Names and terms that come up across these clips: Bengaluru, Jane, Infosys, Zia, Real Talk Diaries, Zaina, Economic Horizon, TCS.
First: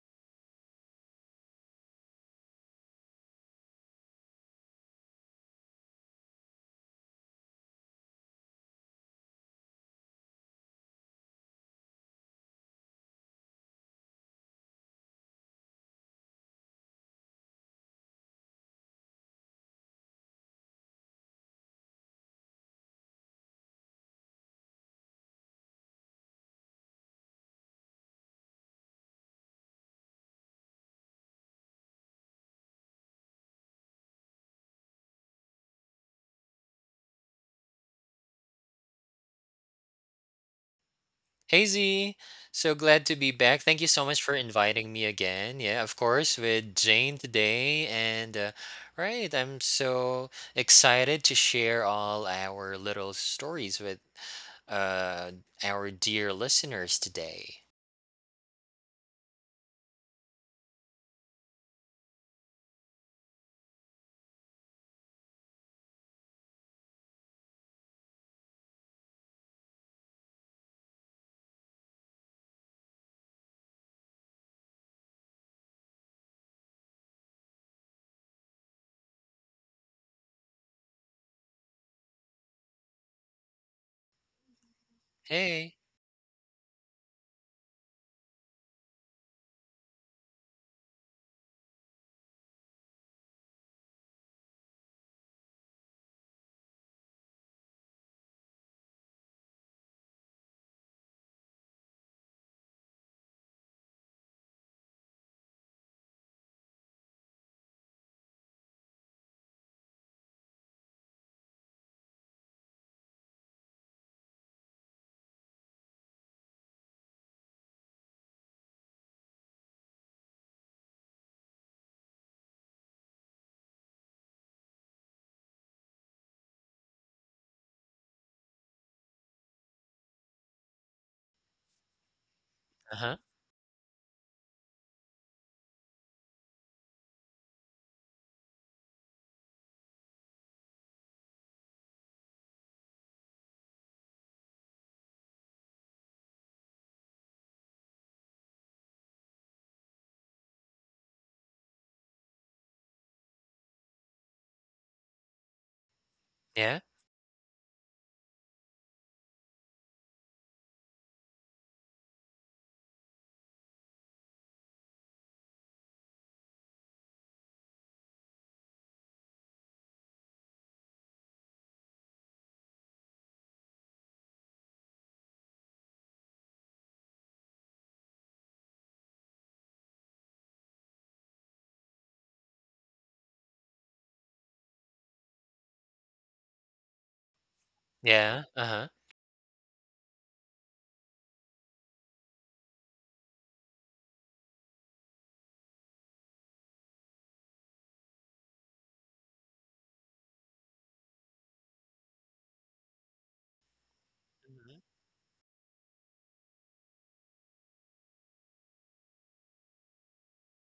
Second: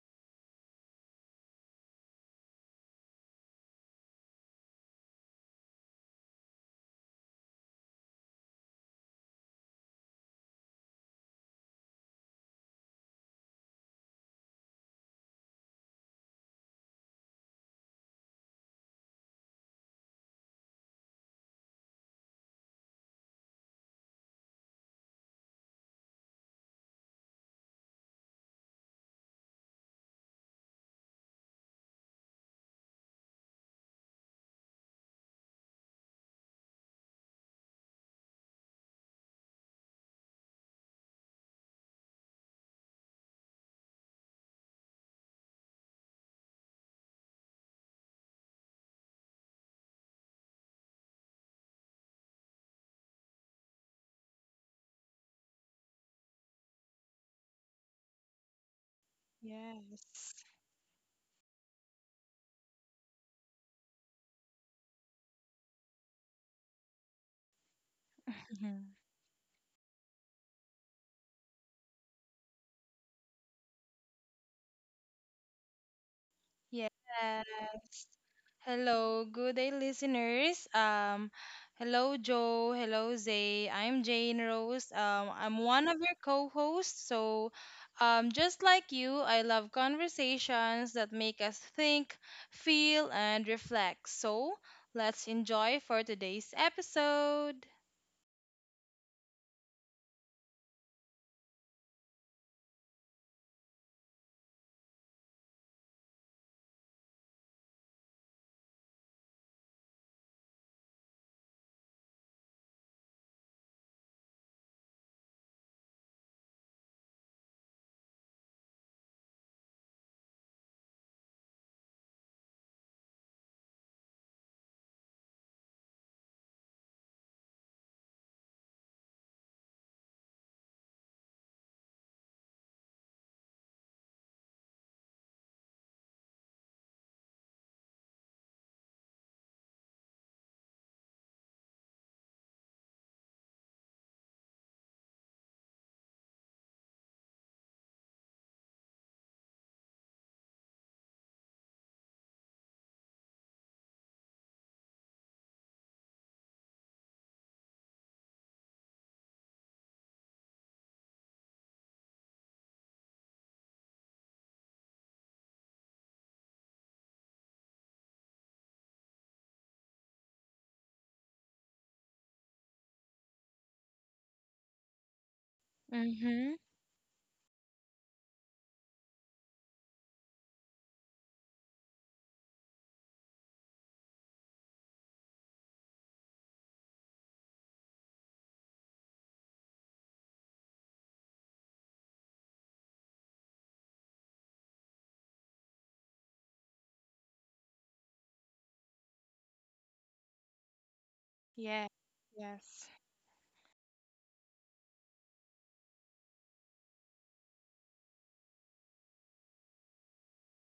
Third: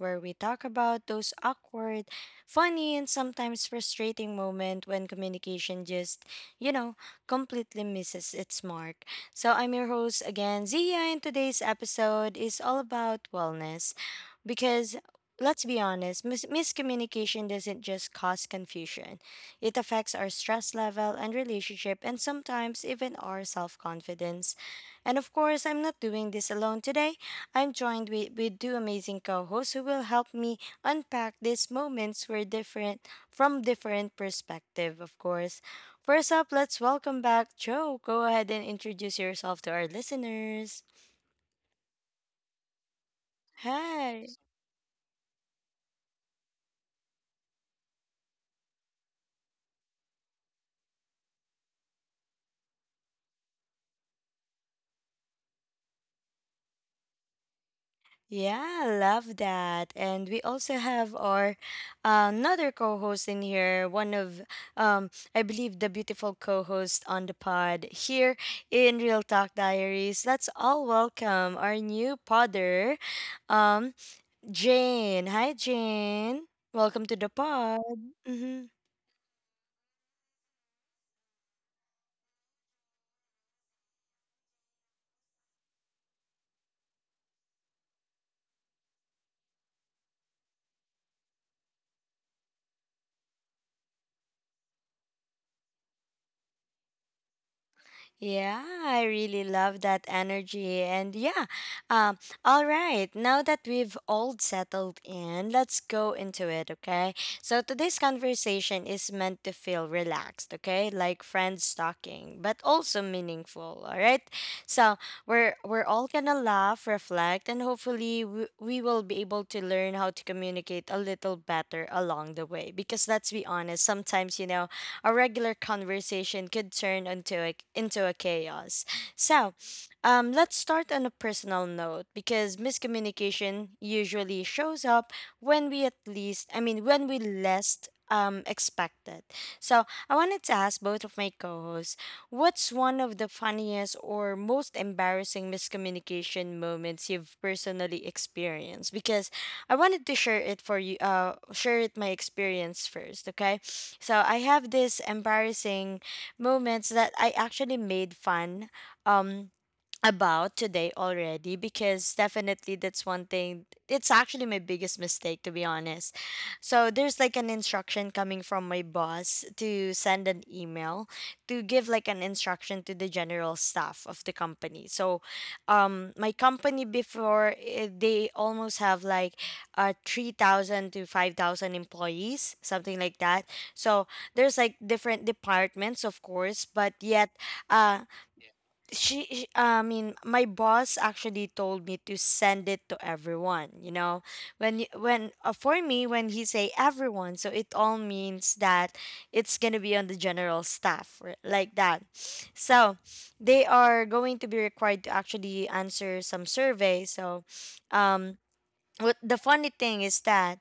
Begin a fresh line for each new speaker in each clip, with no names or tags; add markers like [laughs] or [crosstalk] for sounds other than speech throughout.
where we talk about those awkward, funny, and sometimes frustrating moments when communication just, you know, completely misses its mark. So, I'm your host again, Zia, and today's episode is all about wellness because let's be honest, miscommunication doesn't just cause confusion, it affects our stress level and relationship and sometimes even our self-confidence, and of course, I'm not doing this alone today. I'm joined with two amazing co hosts who will help me unpack these moments were different from different perspective, of course. First up, let's welcome back Joe. Go ahead and introduce yourself to our listeners.
Hey Z, so glad to be back. Thank you so much for
Hi.
inviting me again. Yeah, of course, with Jane today. And right, I'm so excited to share all our little stories with uh, our dear listeners today.
Yeah, love that. And
Yes.
we also have our another co-host in here, one of I believe the beautiful co-host on the pod here
Mhm.
in Real Talk Diaries. Let's all welcome our new podder, um Jane. Hi Jane.
Yes.
Welcome to the pod. Mm-hmm.
Hello, good day, listeners. Hello, Joe. Hello, Zay. I'm Jane Rose. I'm
Hey,
one of your co-hosts. So, just like you, I love conversations that make us think, feel, and reflect. So, let's enjoy for today's episode.
Yeah, I really love that energy. And um, all right, now that we've all settled in, let's go into it, okay? So today's conversation is meant to feel relaxed, okay? Like friends talking, but also meaningful, all right? So we're all gonna laugh, reflect, and hopefully we will be able to learn how to communicate a little better along the way. Because let's be honest, sometimes, you know, a regular conversation could turn into a chaos. So, let's start on a personal note because
uh huh.
miscommunication usually shows up when we at least, I mean, when we least expect it. So, I wanted to ask both of my co hosts what's one of the funniest or most embarrassing miscommunication moments you've personally experienced? Because I wanted to share it for you. Share it my experience first, okay? So I have this embarrassing
Yeah,
moments that I actually made fun. Um, about today already because definitely that's one thing, it's actually my biggest mistake to be honest. So there's like an instruction coming from my boss to send an email to give like an instruction to the general staff of the company. So my
Mhm.
company before they almost have like 3,000 to 5,000 employees, something like that. So there's like different departments of course but yet uh
yeah, uh huh.
I mean, my boss actually told me to send it to everyone. You know, when for me when he say everyone, so it all means that it's gonna be on the general staff like
Yes.
that.
Yes.
So they are going to be required to actually answer some survey. So, um, what the funny thing is that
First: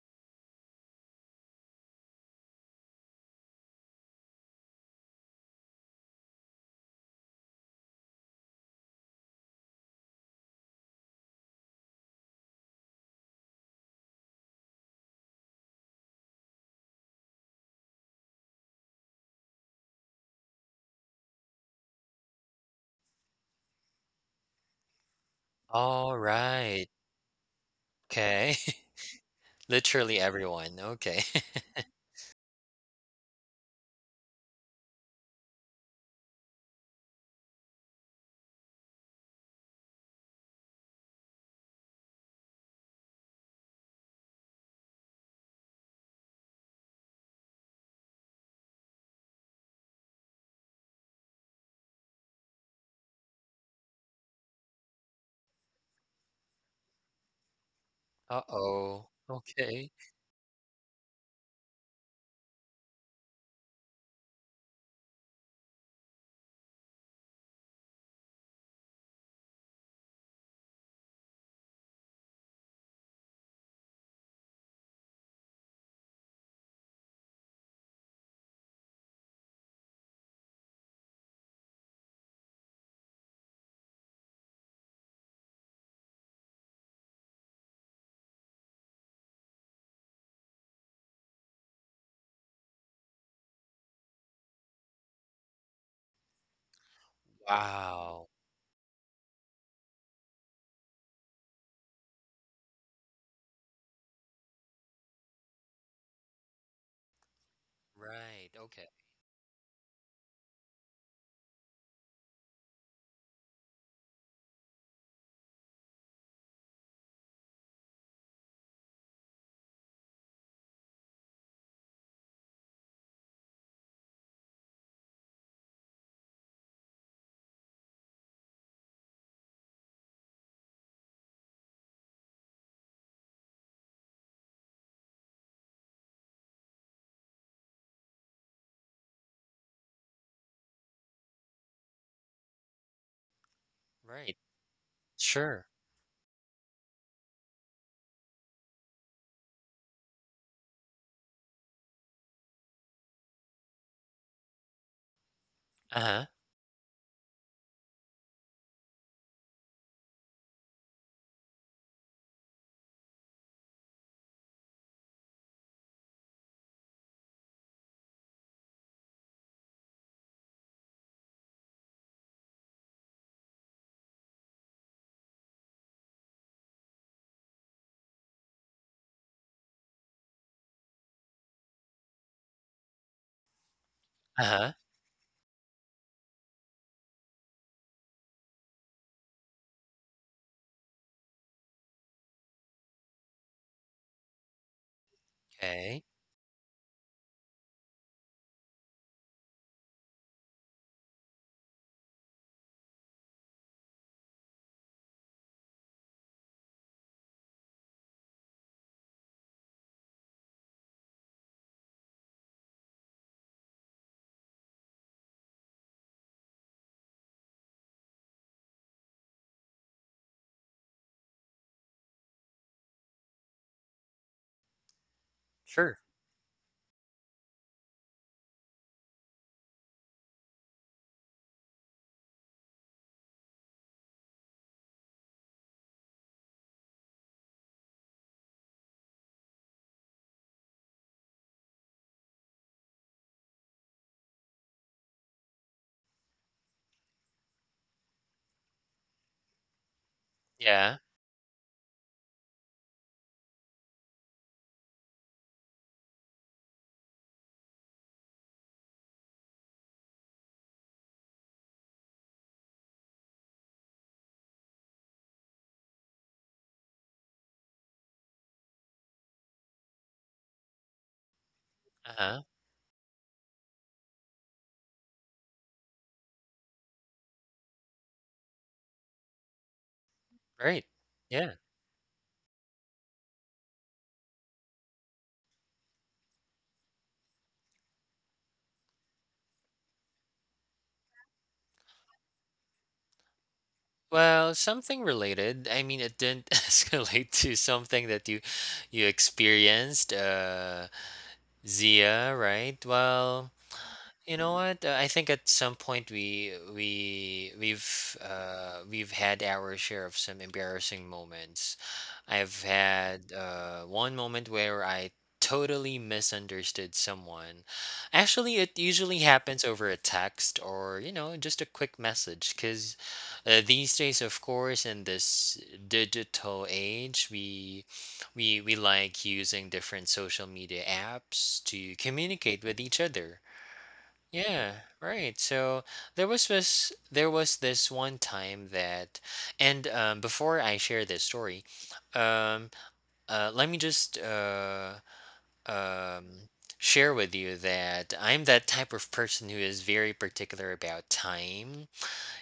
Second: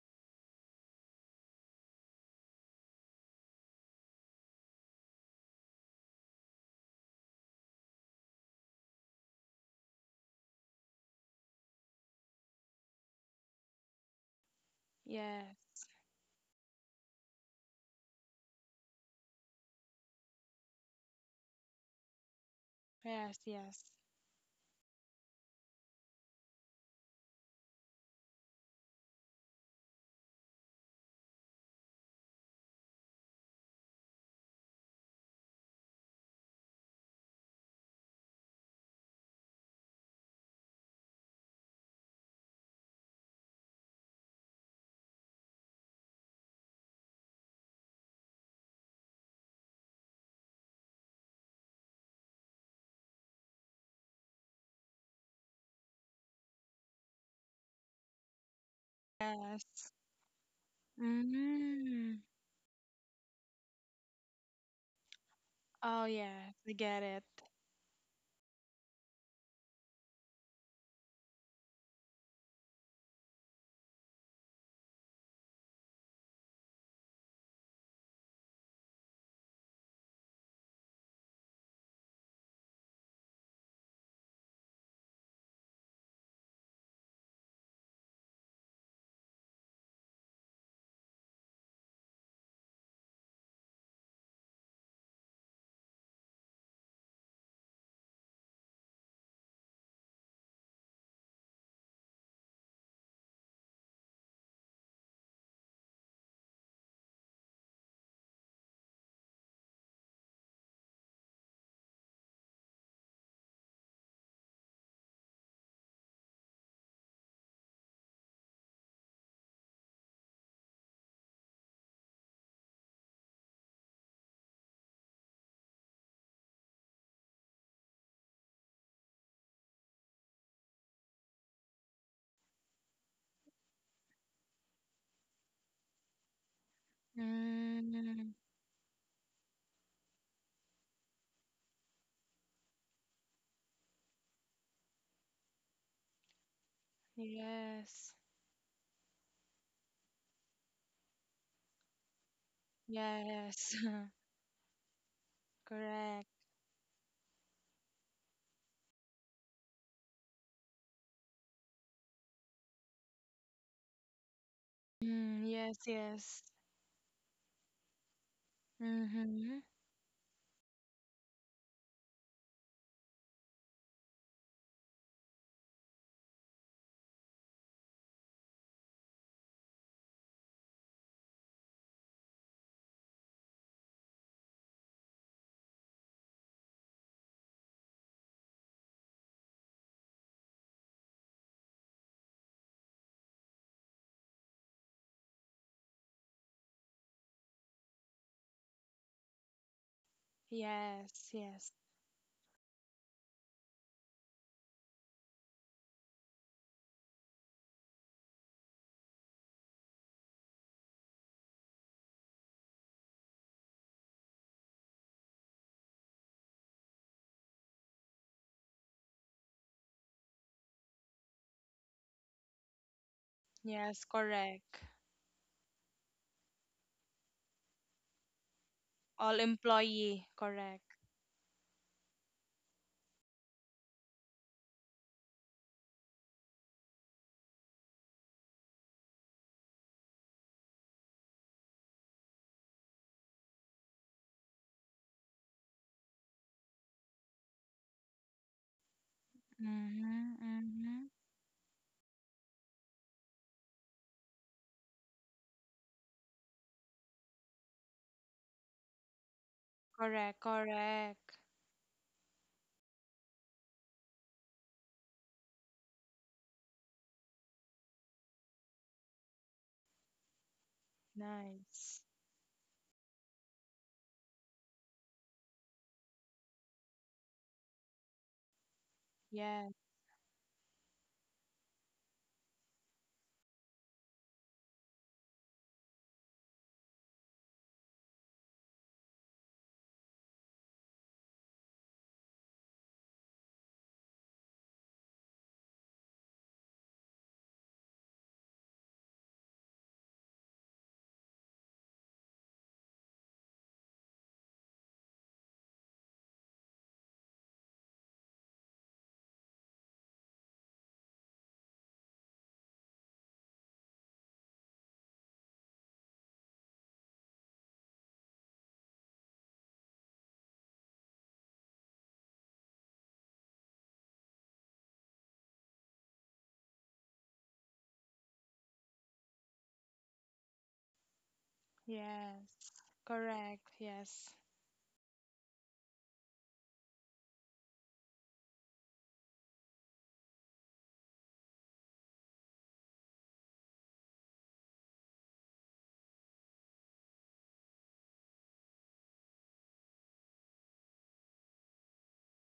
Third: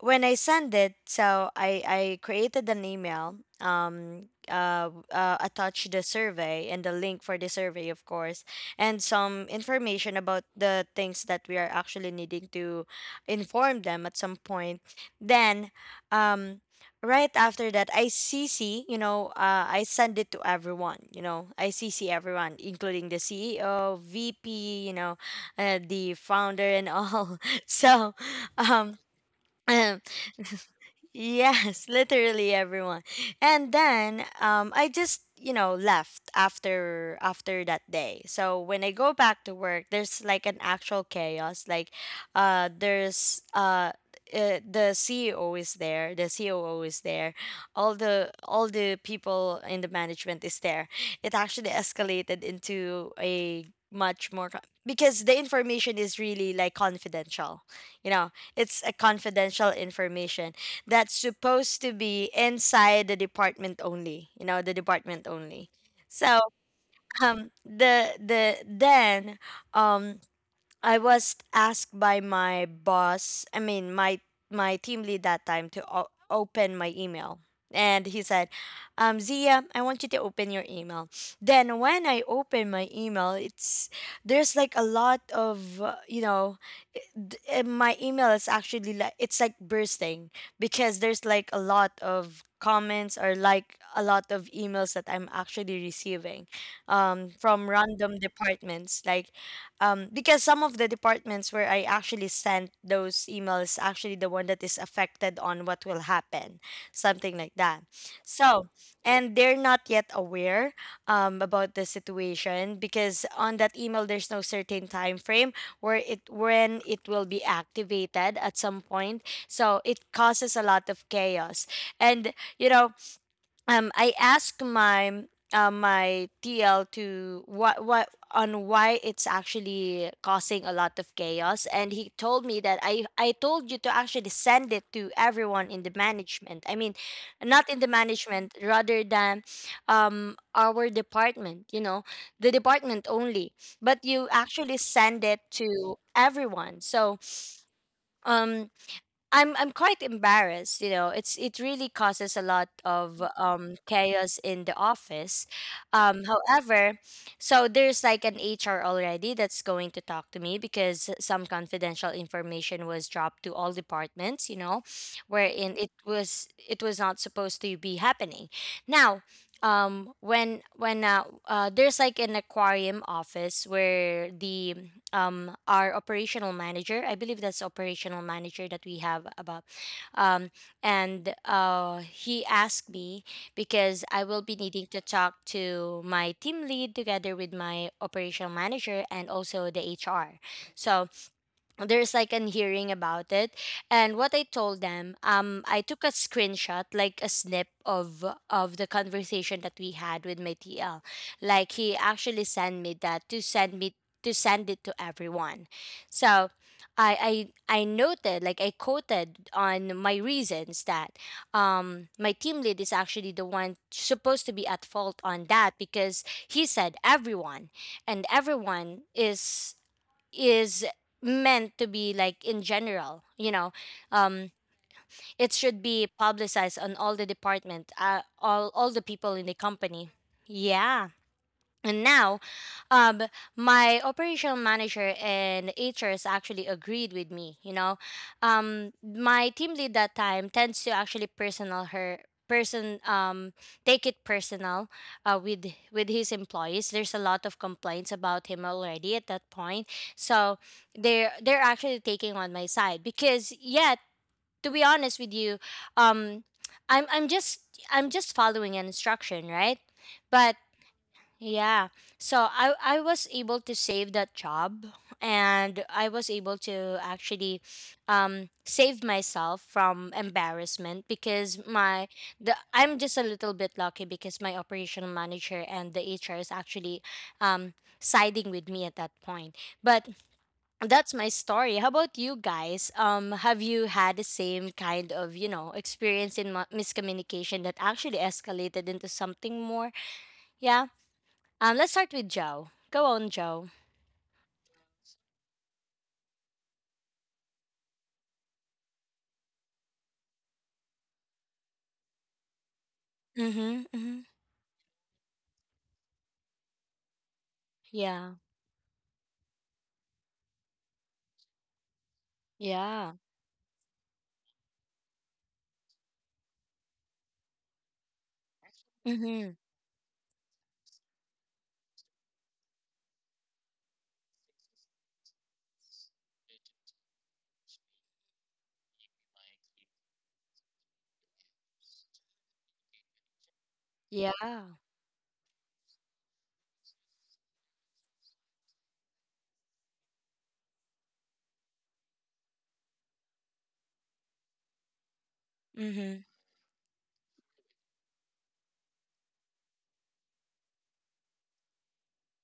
when I send it, so I created an email, attached the survey and the link for the survey, of course, and some information about the things that we are actually needing to inform them at some point. Then,
Yes.
um. Right after that, CC. I send it to everyone, you know, CC everyone, including the
Yes. Yes.
CEO, VP, you know, the
All
founder
right.
and [laughs] all, so,
Okay.
um,
[laughs]
[clears throat]
Literally everyone. Okay. [laughs]
yes, [laughs] literally everyone. And then I just you know left after that day. So when I go back to work, there's like an actual chaos. Like, uh, there's uh. The CEO is there. The COO is there. All the people in the management is there. It actually escalated into a much more because the information is really like confidential. You know,
Uh
it's a
oh.
confidential
Okay.
Yes.
information that's supposed to
Mm.
be inside the department only, you know, the department only.
Oh,
So
yes, I get it.
the then um I was asked by my boss, I mean my my team lead that time to open my email. And he said, Zia, I want you to open your email. Then when I open my email, it's there's like a lot of i- my email is actually like it's like bursting because there's like a lot of comments or like a lot of emails that I'm actually receiving from random
Wow.
departments. Like because some of the departments where I actually sent those emails actually the one that is affected on what will happen, something like that.
Right.
So,
Okay.
and they're not yet aware about the situation because on that email there's no certain time frame where it when it will be activated at some point. So it causes a lot of chaos, and you know I asked my my TL to what on why it's actually causing a lot of chaos, and he told me that I told you to actually send it to everyone in the management. I mean, not in the
Mm,
management rather than our department, you know, the department only, but you
Right.
actually send it
Sure.
to everyone. So,
yes,
um I'm quite embarrassed, you know. It's it really causes a lot of
yes, [laughs]
chaos in the office.
Uh huh.
correct.
However, so there's like an HR already that's going to talk to me because some confidential information was dropped to all departments, you know,
Mm,
wherein
yes, yes.
it was not supposed to be happening. Now,
Mm-hmm.
when there's like an aquarium office where the our operational manager. I believe that's operational manager that we have about. Um, and he asked me because I will be
Uh-huh,
needing to talk to my team lead together with my operational manager and also the HR. So there's like an hearing about it, and what I told them, I took
okay.
a screenshot like a snip of the conversation that we had with my TL,
Yes, yes,
like he actually sent me that to send it to everyone. So I noted, like I quoted on my reasons that my team lead is actually the one supposed to be at fault on that because he said everyone, and everyone is meant to be like in general, you know,
yes,
um
correct.
it should
Sure.
be publicized on all the department, all the people
All
in the company.
employee, correct.
Yeah. And now, um, my operational manager and HRs actually agreed with me. You know, my team lead that time tends to actually personal her person take it personal uh, with with his employees, there's a lot of complaints about him already at that point.
Mm-hmm,
So
Yeah.
mm-hmm.
they're actually taking on my side because yeah, to be honest with you, um i'm i'm just I'm just following an instruction, right?
Correct,
But
correct.
yeah. So I was able to save that job, and I was able to actually save myself from embarrassment because
Nice.
my
Uh-huh.
the I'm just a little bit lucky because my operational manager and the HR is actually um siding with me at that point.
Yes,
But
Right.
that's my
Yeah.
story. How about you guys? Have you had the same kind of, you know, experience in miscommunication that actually escalated into something more? Yeah let's start with Joe. Go on, Joe.
Well, something related. I mean, it didn't [laughs] escalate to something that you experienced, Zia, right? Well,
Mm-hmm. Mm-hmm.
you know what? I think at some point we we we've
Yeah.
uh, we've had our share of some embarrassing moments. I've
Yeah.
had one moment where I totally misunderstood someone. Actually, it usually
Mm-hmm.
happens over a text or you know just a quick message. Because these days, of course, in this digital age, we like using different social media apps to communicate
yes,
with each other.
correct. Yes,
Yeah.
Yeah, right. So there was this one time that and before I share this story, um let me just
Mm-hmm.
um share with you that I'm that type of person who is very particular about time.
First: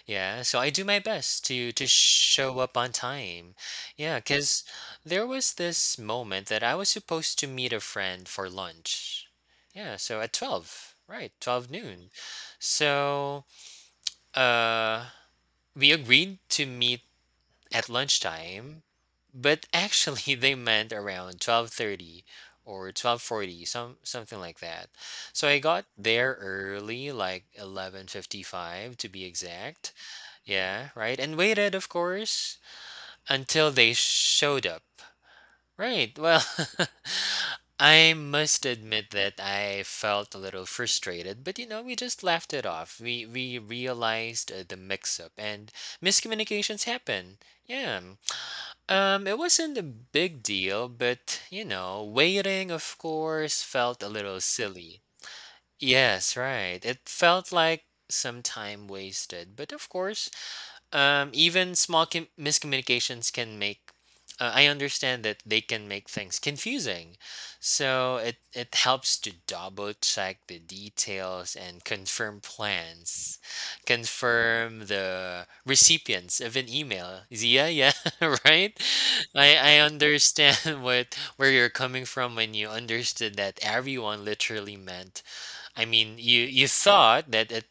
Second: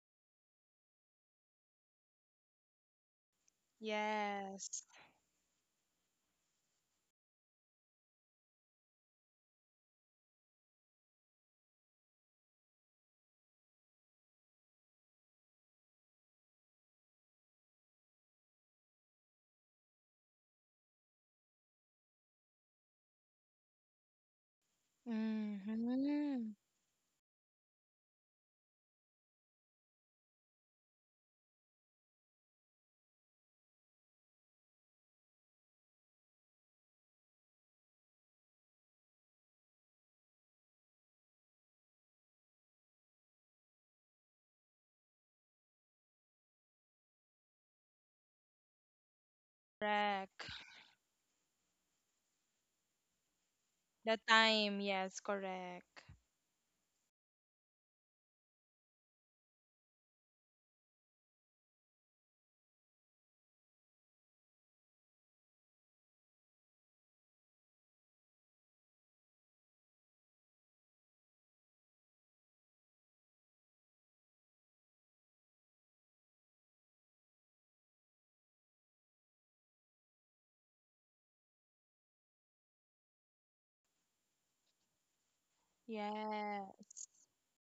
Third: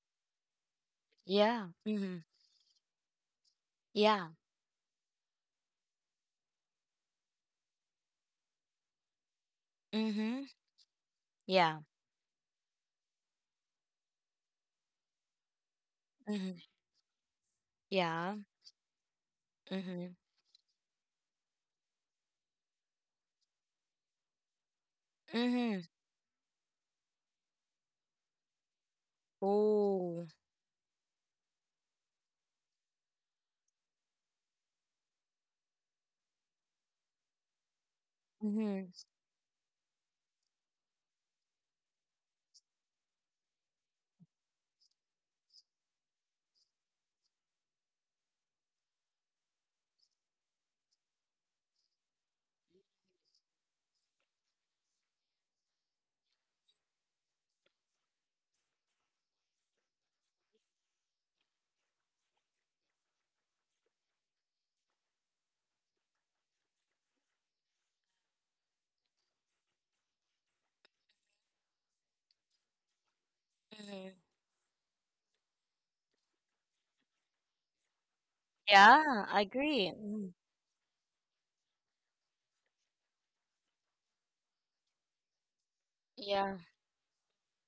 Yeah, so I do my best
Yeah.
to
Mm-hmm.
show up on time. Yeah,
Yeah.
'cause
yes.
there was this moment that I was supposed to meet a friend for lunch. Yeah, so at
Mm-hmm.
12, right, 12
Yeah.
noon. So, uh we agreed
Mm-hmm.
to meet at
Yeah.
lunchtime, but
Mm-hmm.
actually [laughs] they meant around 12:30 or 12:40, something like that. So I
Mm-hmm.
got there
Mm-hmm.
early, like 11:55 to be exact.
Ooh.
Yeah, right. And waited, of course, until they showed up. Right. Well, [laughs] I must
Mm-hmm.
admit that I felt a little frustrated, but you know, we just laughed it off. We realized the mix-up and miscommunications happen. Yeah. It wasn't a big
Correct.
deal, but you know, waiting, of course, felt a
The
little
time,
silly.
yes, correct.
Yes, right. It felt like some time wasted, but of course, even small miscommunications can make I understand that they can make things confusing, so it helps to double check the details and confirm plans,
Mm-hmm.
confirm the recipients of an email, Zia. Yeah, [laughs] right.
Yeah, I
I
agree. Mhm.
understand [laughs] what, where you're coming from when you understood that everyone literally meant, I mean you
Yeah.
you
Yes.
thought that it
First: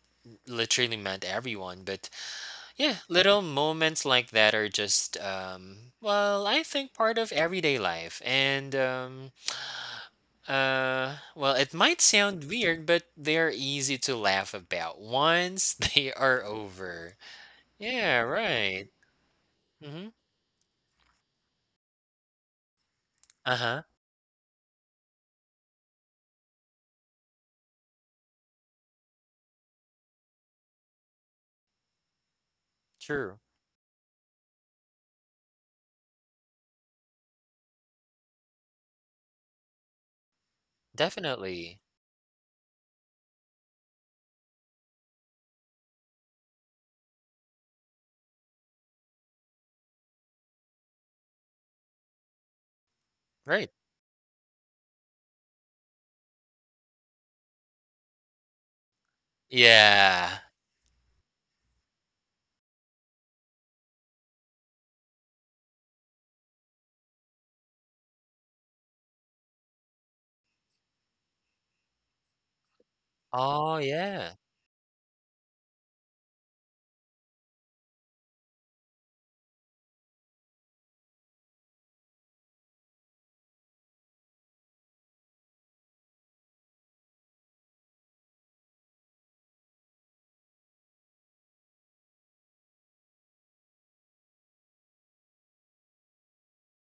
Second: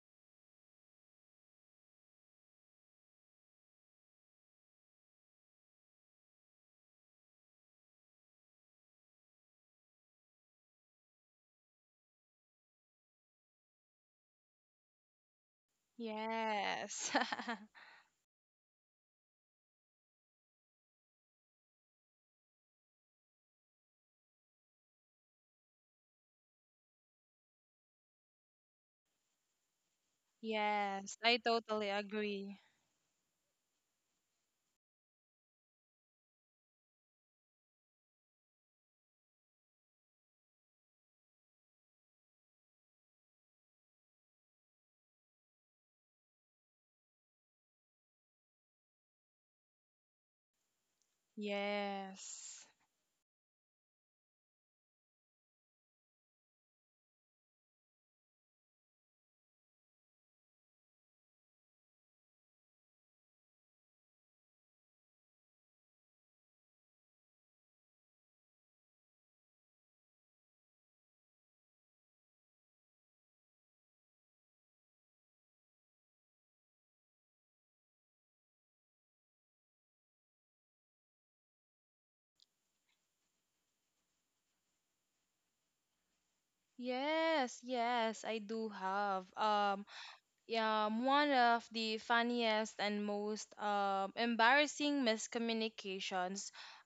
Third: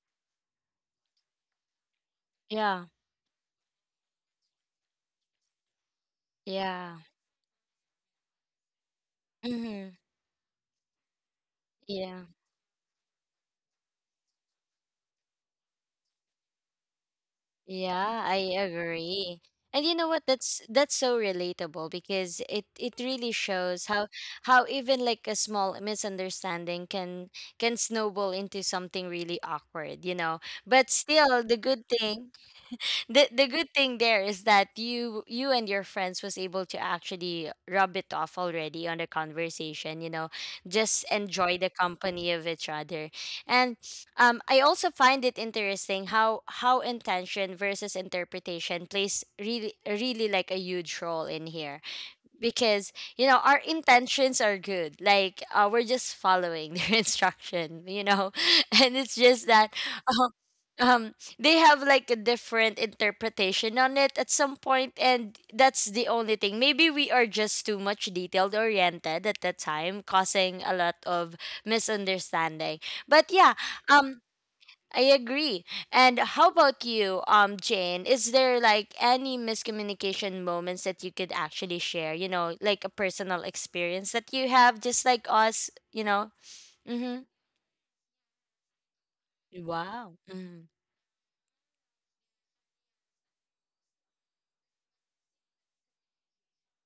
literally meant everyone. But
Yeah.
yeah, little moments like that are just well, I think
Yeah.
part of everyday life. And um
Mm-hmm.
uh well, it might
Yeah.
sound weird, but they're easy to laugh about once [laughs] they are
Yes.
over.
[laughs]
Yeah,
Yeah, I
right.
agree. And you know
Mhm.
what? That's so relatable because it really
Uh-huh.
shows how even like a small misunderstanding can snowball into something really awkward, you know. But
Yes, I
still, the good
totally
thing,
agree.
True.
the good thing there is that you and your friends was able to actually rub it off already on the conversation, you know, just enjoy the
Definitely.
company of each other. And I also find it interesting how intention versus interpretation plays really really like a huge role in here
Yes.
because you know our
Right.
intentions are good, like we're just following their [laughs] instruction, you know [laughs] and it's just that uh,
Yeah.
um they have like a different interpretation on it at some point, and that's the only thing. Maybe we are just too much detailed oriented at that time causing a lot of misunderstanding. But yeah,
Oh,
um
yeah.
I agree. And how about you, Jane? Is there like any miscommunication moments that you could actually share? You know, like a personal experience that you have, just like us. You know. Mm-hmm.
Yes, yes, I do have.
Wow. Mm-hmm.
Yeah, one of the funniest and most embarrassing miscommunications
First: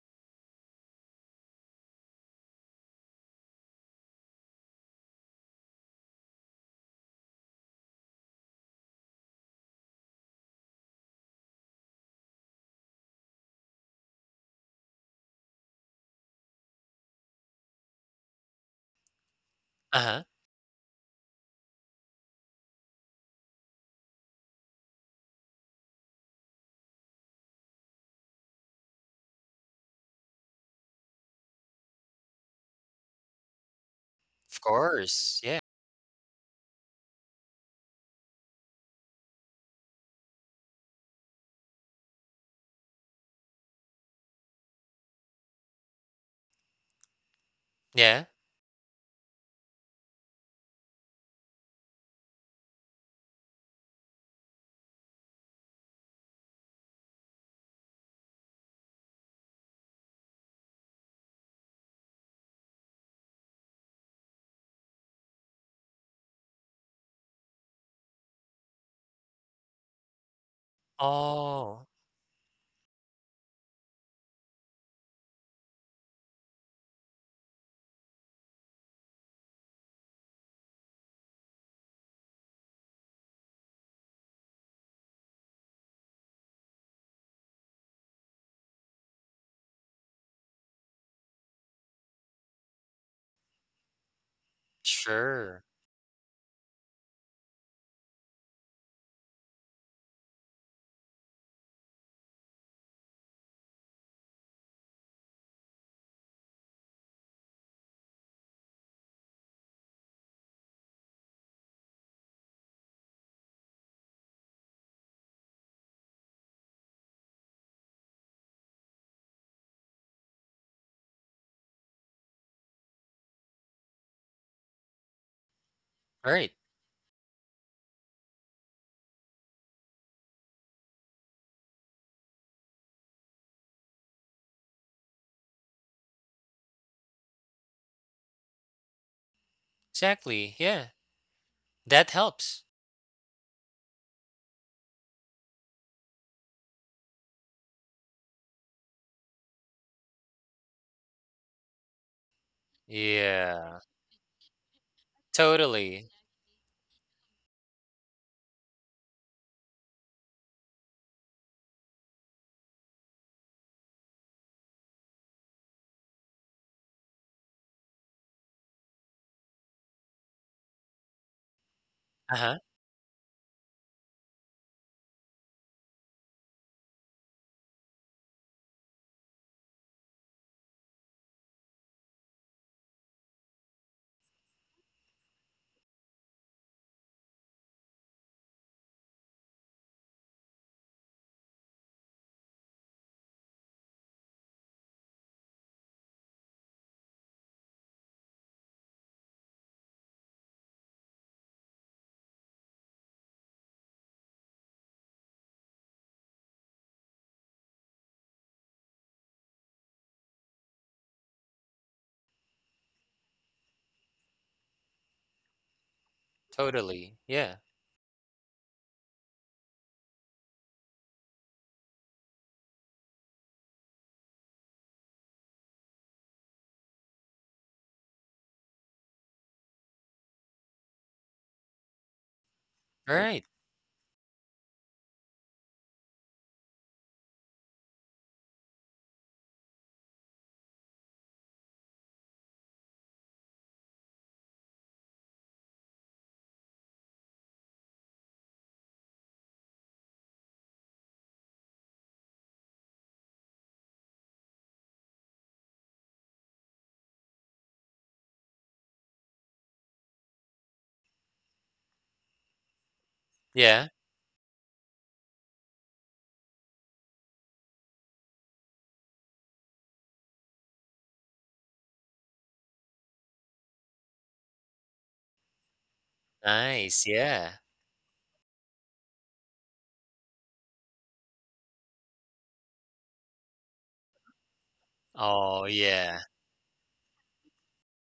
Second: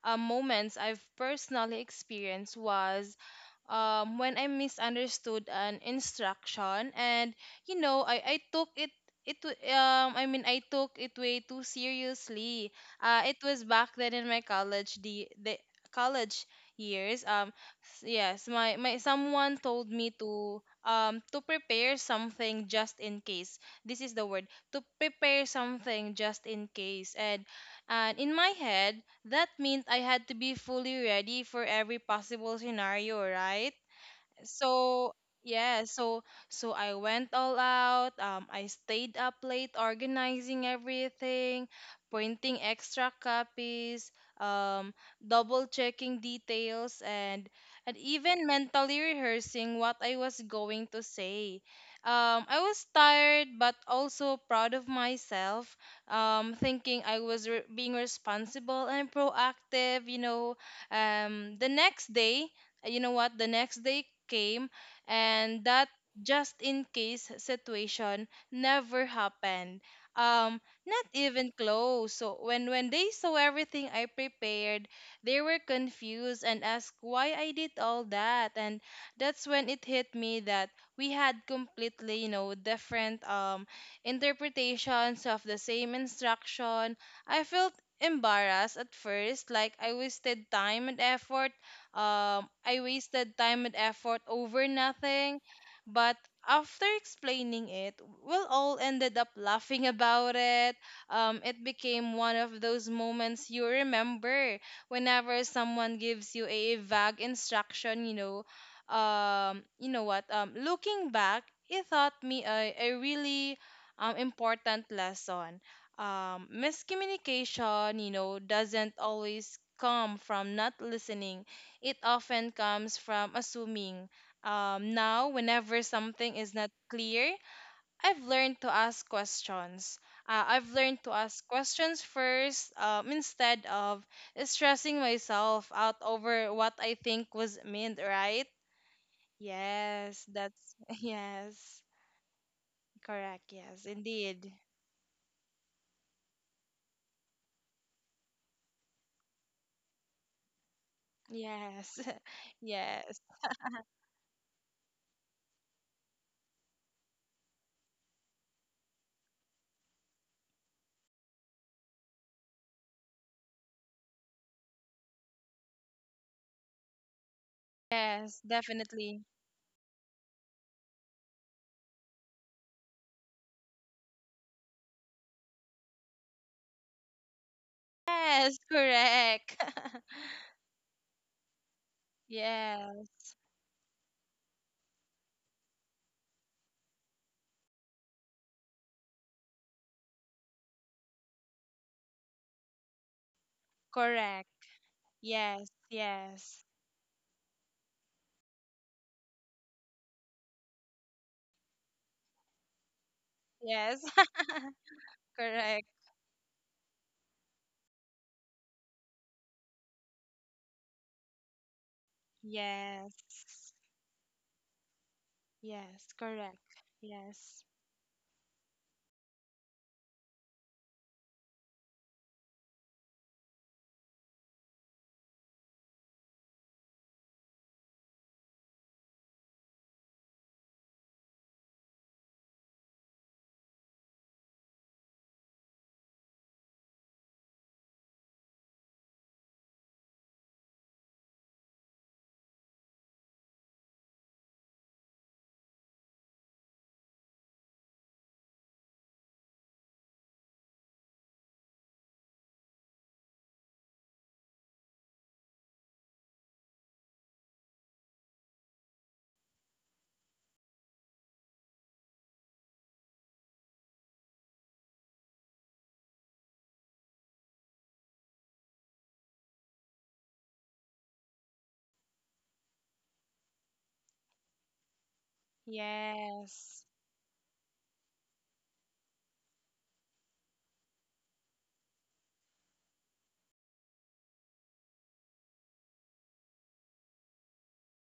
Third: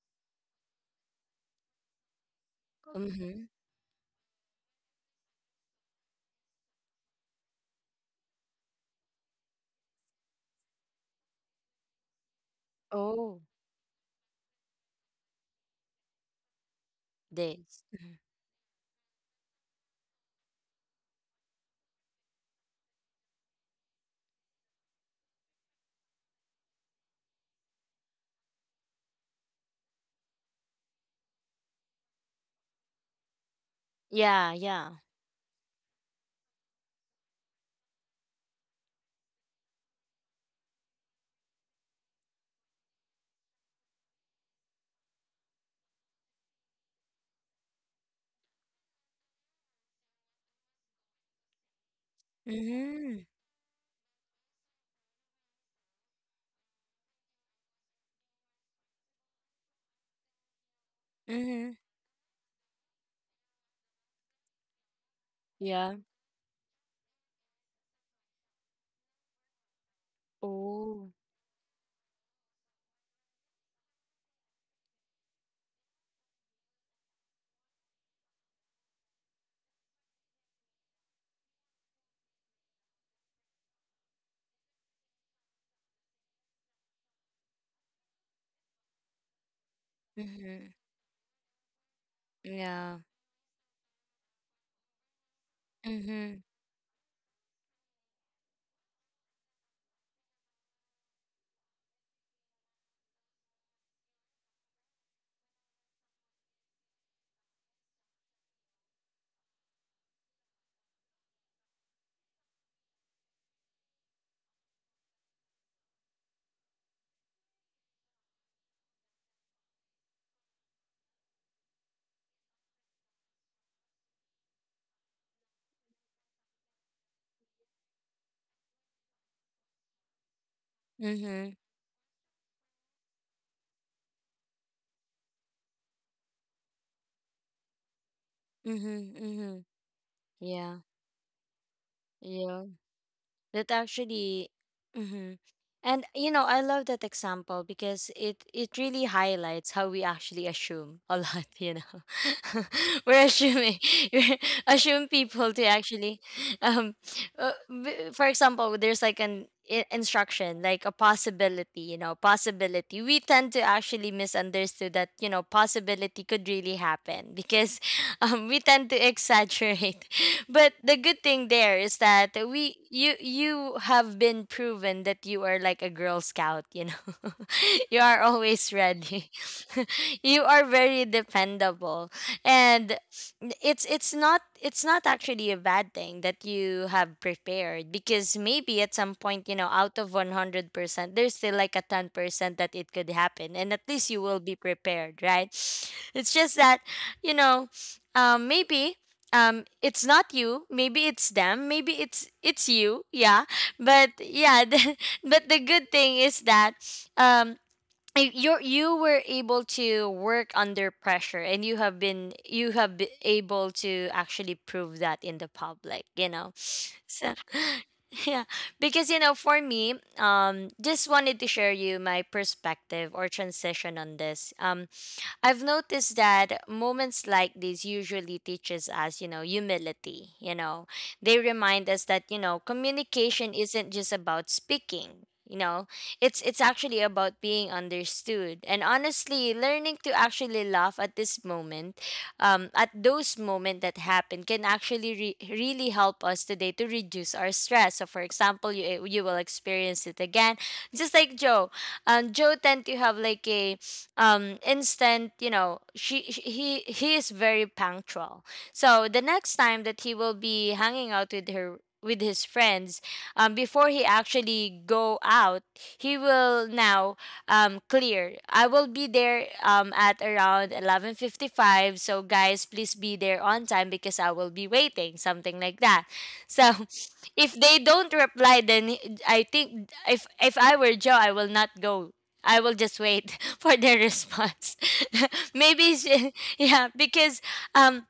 moments I've personally experienced was
Mm-hmm.
when I misunderstood an instruction, and you know, I took it. I took it way too seriously. It
Oh,
was back then in my college the college years.
days.
Yes, my someone told me
Uh-huh.
to prepare something just in case, this is the word, to prepare something just in case. And in my head that meant I had to be fully ready for every possible scenario, right?
Yeah.
Of
Yeah.
so
course. Yeah.
yeah so so I went all out. I stayed up late organizing everything, printing extra copies, um, double checking details, and
Yeah.
even mentally rehearsing what I was going to say. I was
Mm-hmm.
tired but also proud of myself, thinking being responsible and proactive, you know. The
Mm-hmm.
next day, you know what, the next day came, and that
Yeah.
just in case situation never happened, um not
Oh.
even
Oh,
close. So when they saw everything I prepared, they were confused and asked why I did all that. And that's when it hit me that we had completely, you know, different interpretations of the same instruction. I felt embarrassed at first, like I wasted
Mm-hmm.
time and effort. um, I
Yeah.
wasted time and effort over nothing.
sure.
But
Mm-hmm.
after explaining it, we all ended up laughing about it. It became one of those moments you remember whenever someone gives you a vague instruction, you know what? Looking back, it taught me a really important lesson. Miscommunication, you know, doesn't always come from not listening, it often comes from assuming. Now, whenever something
Right.
is not clear, I've learned to ask questions. I've learned to ask
Mm-hmm.
questions first, instead of stressing myself out over what I think was meant, right?
Mm-hmm. Mm-hmm.
Yes,
Exactly.
that's
Yeah.
Yeah.
[laughs] yes,
That
Yeah.
helps.
correct.
That
Yes,
actually
indeed.
mhm. And you know, I love that example because it really highlights how we actually assume a lot. [laughs] You
Yes,
know,
[laughs]
[laughs]
yes,
we're
Yeah.
assuming, [laughs] we assume people to
Totally.
actually um for example, there's like an instruction like a possibility, you know, possibility. We tend to actually misunderstood that, you know, possibility could really happen because [laughs]
yes,
we tend to
definitely.
exaggerate. But the good thing there is that
Uh-huh.
we you you have been proven that you are like a girl scout, you know. [laughs] You are
Yes,
always ready.
correct. [laughs]
[laughs] You are very dependable, and
yes,
it's not actually a bad thing that you have prepared because maybe at some point, you know, out of 100%, there's still like a 10% that it could happen, and at least you will
correct.
be prepared, right?
Yes,
It's just
yes.
that, you know, maybe, it's not you, maybe it's them, maybe it's you, yeah.
Yes,
But
[laughs]
yeah, [laughs] but the
correct.
good thing is that um you were able to work under pressure, and you have been able
Yes.
to actually prove that in the public,
Yes,
you know.
correct.
Totally.
So
Yeah.
Yes.
[laughs] yeah, because you know, for me, just wanted to share you my perspective or transition on this. I've noticed that moments like these usually teaches us, you know, humility, you know. They remind us that, you know,
All right.
communication isn't just about speaking, you know. It's actually about being understood. And honestly, learning to actually laugh at this moment, at those moments that happen can actually really help us today to reduce our stress. So for example, you will experience it again. Just like Joe. Joe tend to have like a instant, you know. She, she he he is very punctual, so the next time that he will be hanging out with her with his friends,
Yeah.
before he actually go out, he will now clear, I will be there at around 11:55, so guys, please be there on time because I will be waiting, something like that.
Yes.
So
Nice.
[laughs]
Yeah.
if they don't reply, then I think if I were Joe, I will not go. I will just wait [laughs] for their response. [laughs]
Oh,
Maybe,
yeah.
[laughs] yeah, because um,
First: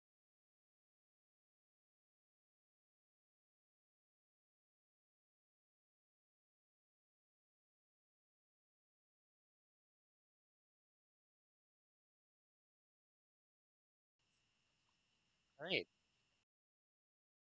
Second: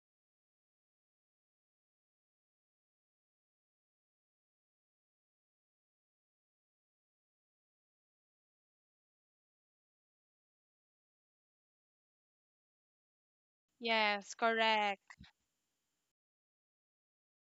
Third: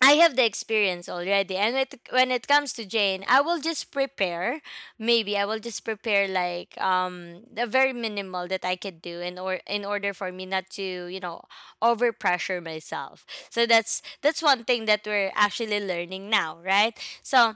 I have the experience already. And it, when it comes to Jane, I will just prepare. Maybe I will just prepare like the very minimal that I could do in or in order for me not to, you know, over pressure myself. So that's
Yes,
that's one thing that
correct.
we're actually
Right.
learning now, right? So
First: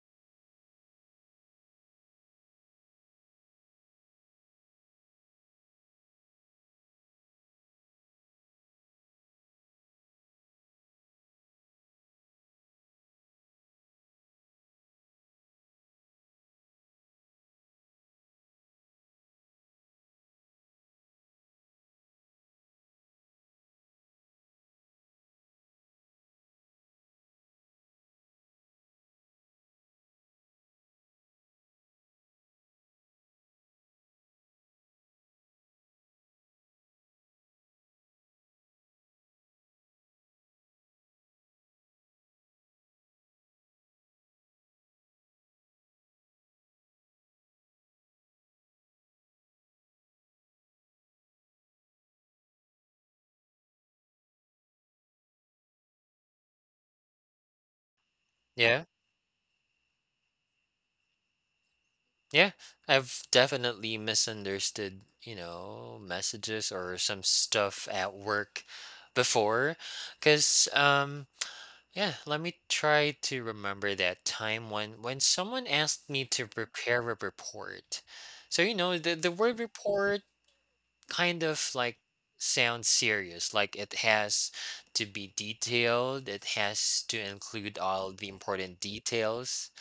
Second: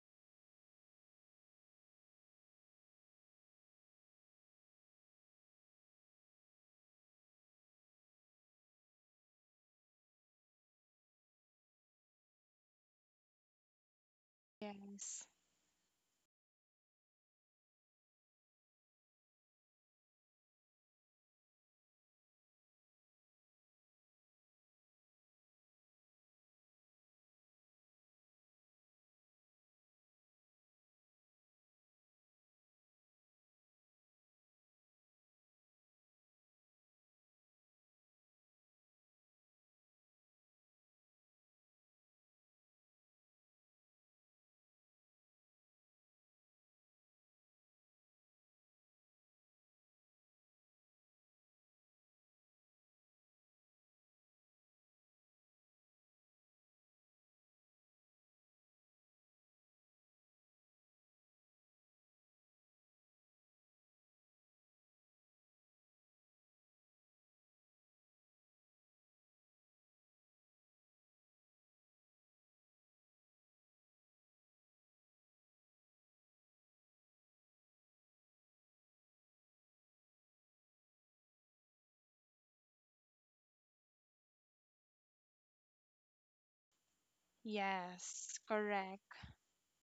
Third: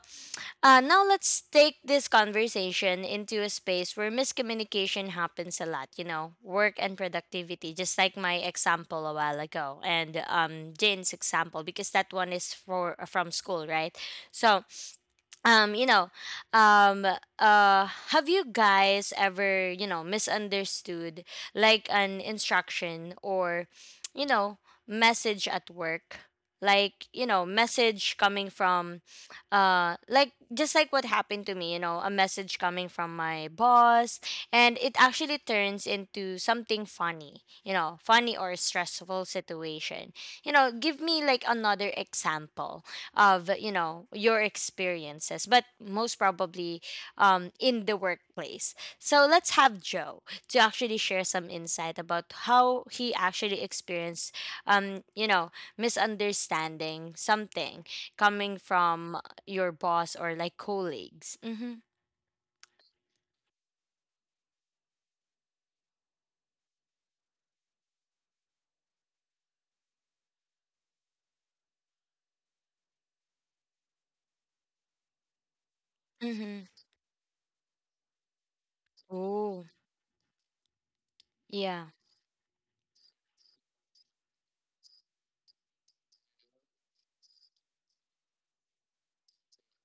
now let's take this conversation into a space where miscommunication happens a lot, you know, work and productivity, just like my example a while ago, and Jane's example, because that one is for from school, right? So
Yes.
um you know um uh have you guys ever, you know, misunderstood like an instruction or, you know, message at work, like, you know, message coming from like just like what happened to me, you know, a message coming from my boss, and it actually turns into something funny, you know, funny or stressful situation. You know, give me like another example of, you know, your experiences, but most probably in the workplace. So let's have Joe to actually share some insight about how he actually experienced you know, misunderstanding something coming
Yeah.
from your boss or like colleagues. Mm-hmm,
Yeah. I've definitely misunderstood, you know, messages or some stuff at work before, cuz yeah, let me try to remember that time when someone asked me to
mm-hmm.
prepare a report. So, you know, the word
Oh.
report kind of
Yeah.
like sounds serious, like it has to be detailed, it has to include all the
Yes,
important
correct.
details,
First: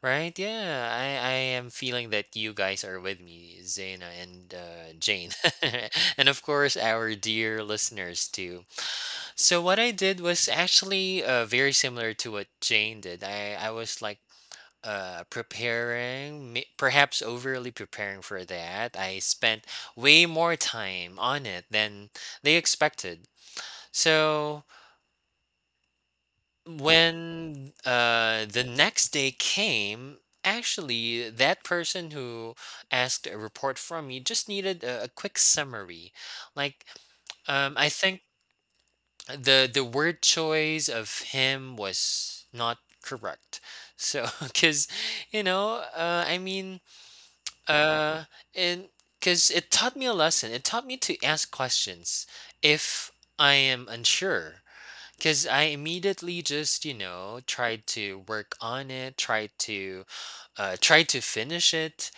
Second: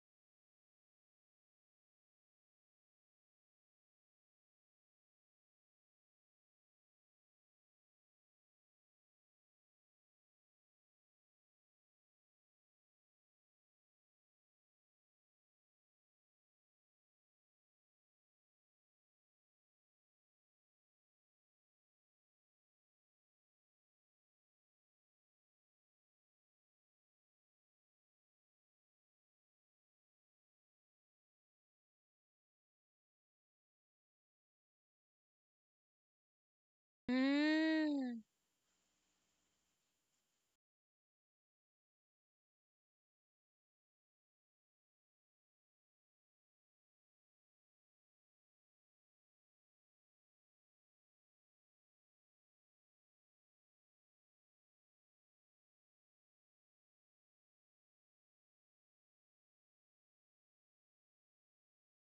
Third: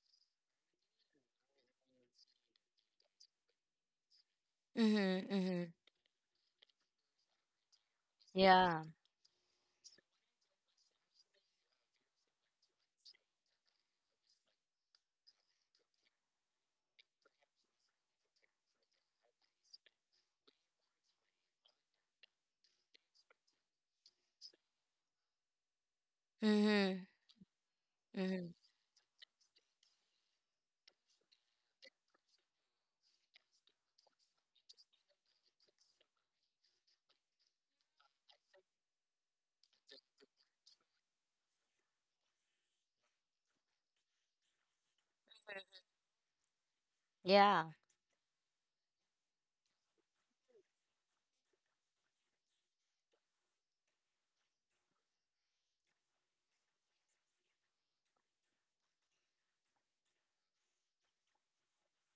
right? Yeah, I am feeling that you guys are with me, Zaina, and Jane,
Mm-hmm, mm-hmm.
[laughs] and of course our dear listeners too.
Yeah.
So what I did was actually very similar to what Jane did. I was like preparing, perhaps overly preparing for that. I spent way more time on it than they expected. So
Mm-hmm,
when
mm-hmm.
the next day came, actually that person who asked a report from me just needed a quick summary, like I
Mm,
think the word choice of him was not correct. So [laughs] because you know I mean,
Yeah.
Uh, and because it taught me a lesson, it taught me to ask questions if I am unsure. Because I immediately just, you know, tried to work on it, tried to, tried to finish it,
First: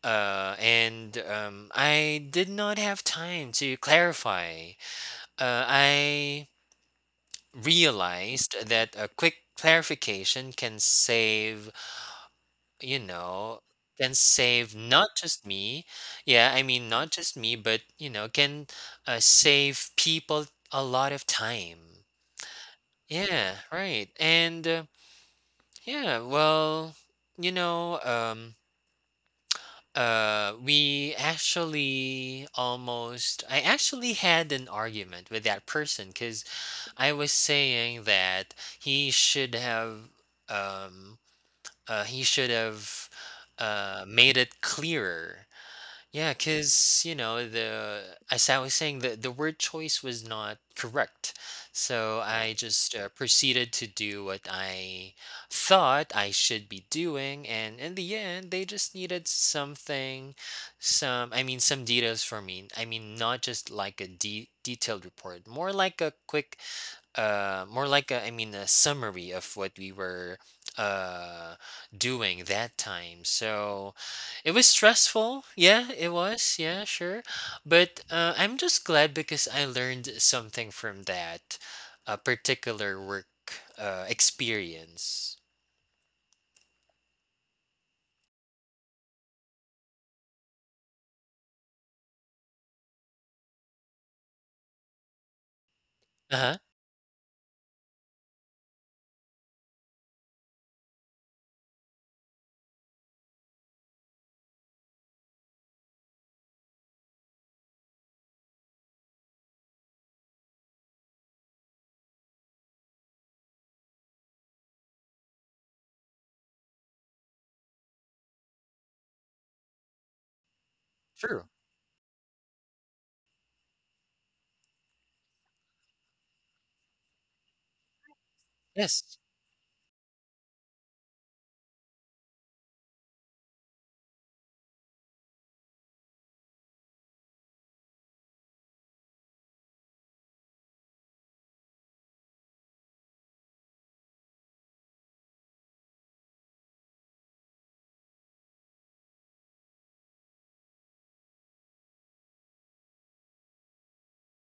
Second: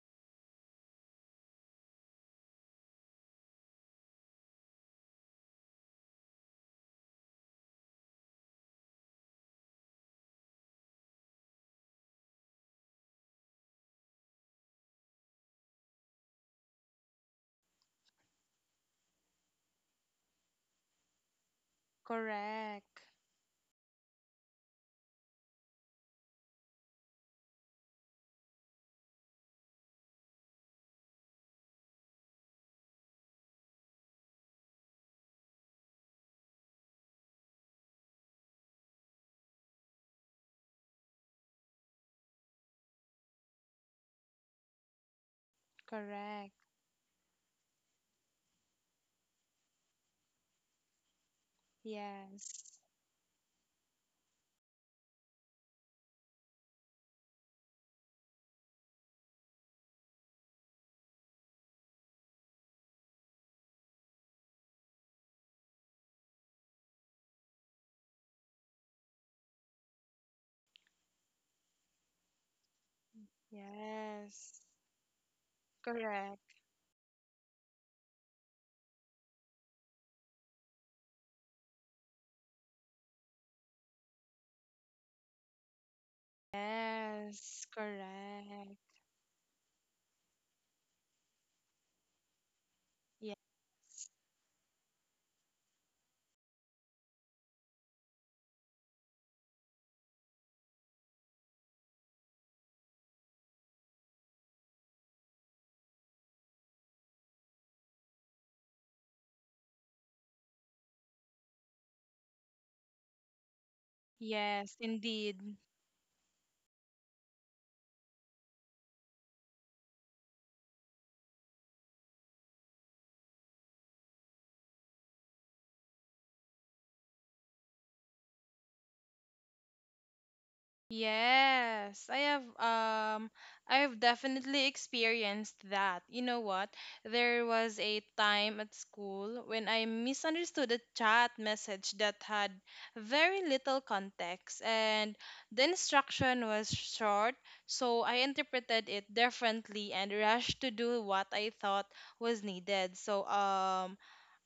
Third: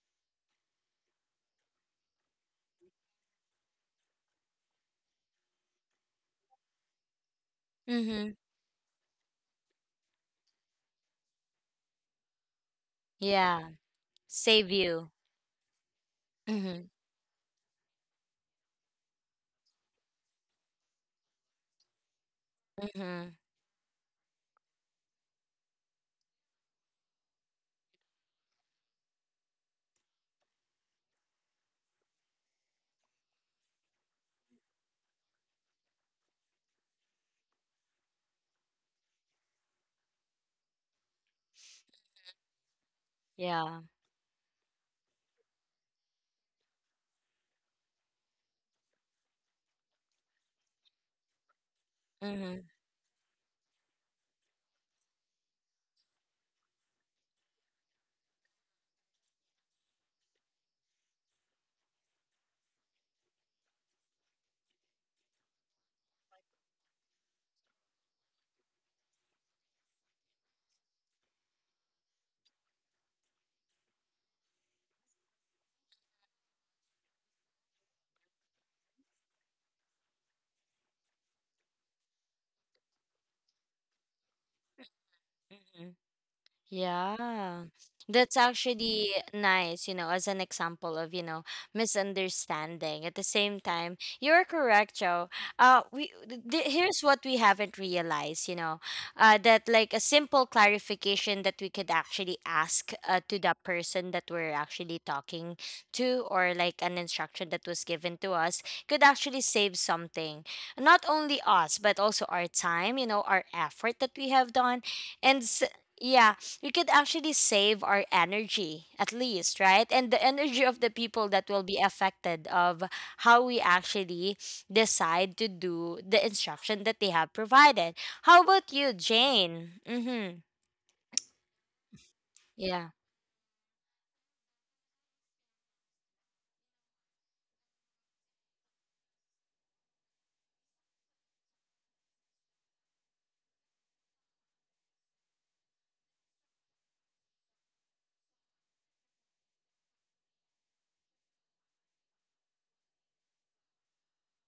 and I did not have time to clarify. I
Mm-hmm.
realized that a quick clarification can save, you know,
Yeah.
can
Save
save not
you.
just me, yeah, I
Mm-hmm,
mean, not just me, but, you know, can save people a lot of time.
correct.
mm-hmm.
Yeah, right. And yeah, well, you know, we actually almost, I actually had an argument with that person because I was saying that he should have, um, he should have
Yeah.
made it clearer. Yeah,
Correct.
because you know the, as I was saying, the word choice was not correct, so I
Mm-hmm.
Yes.
just proceeded to do what I thought I should be doing, and in the end, they just needed something, some, I mean some details from me. I mean not just like a detailed report, more like a quick more like a, I mean a summary of what we were uh doing that time. So it
Yes.
was stressful, yeah, it
Correct.
was, yeah, sure. But I'm just glad because I learned something from that particular work experience.
Mhm. Yeah,
Yes,
that's
correct.
actually nice, you know, as an example of, you know, misunderstanding. At the same time, you're correct, Joe.
Uh-huh.
Here's what we haven't realized, you know, that like a simple clarification that we could actually ask to the person that we're actually talking to, or like an instruction that was given to us, could actually save something. Not only us, but also our time, you know, our effort that we have
Yes,
done,
indeed.
and yeah, we could actually save our energy at least, right? And the energy of the people
True.
that will be affected of how we actually decide to do the instruction that they have provided. How about you,
Yes.
Jane? Mm-hmm.
Yes,
Yeah.
I have definitely experienced that. You know what? There was a time at school when I misunderstood a chat message that had very little context and the instruction was short, so I interpreted it differently and rushed to do what I thought was needed. So um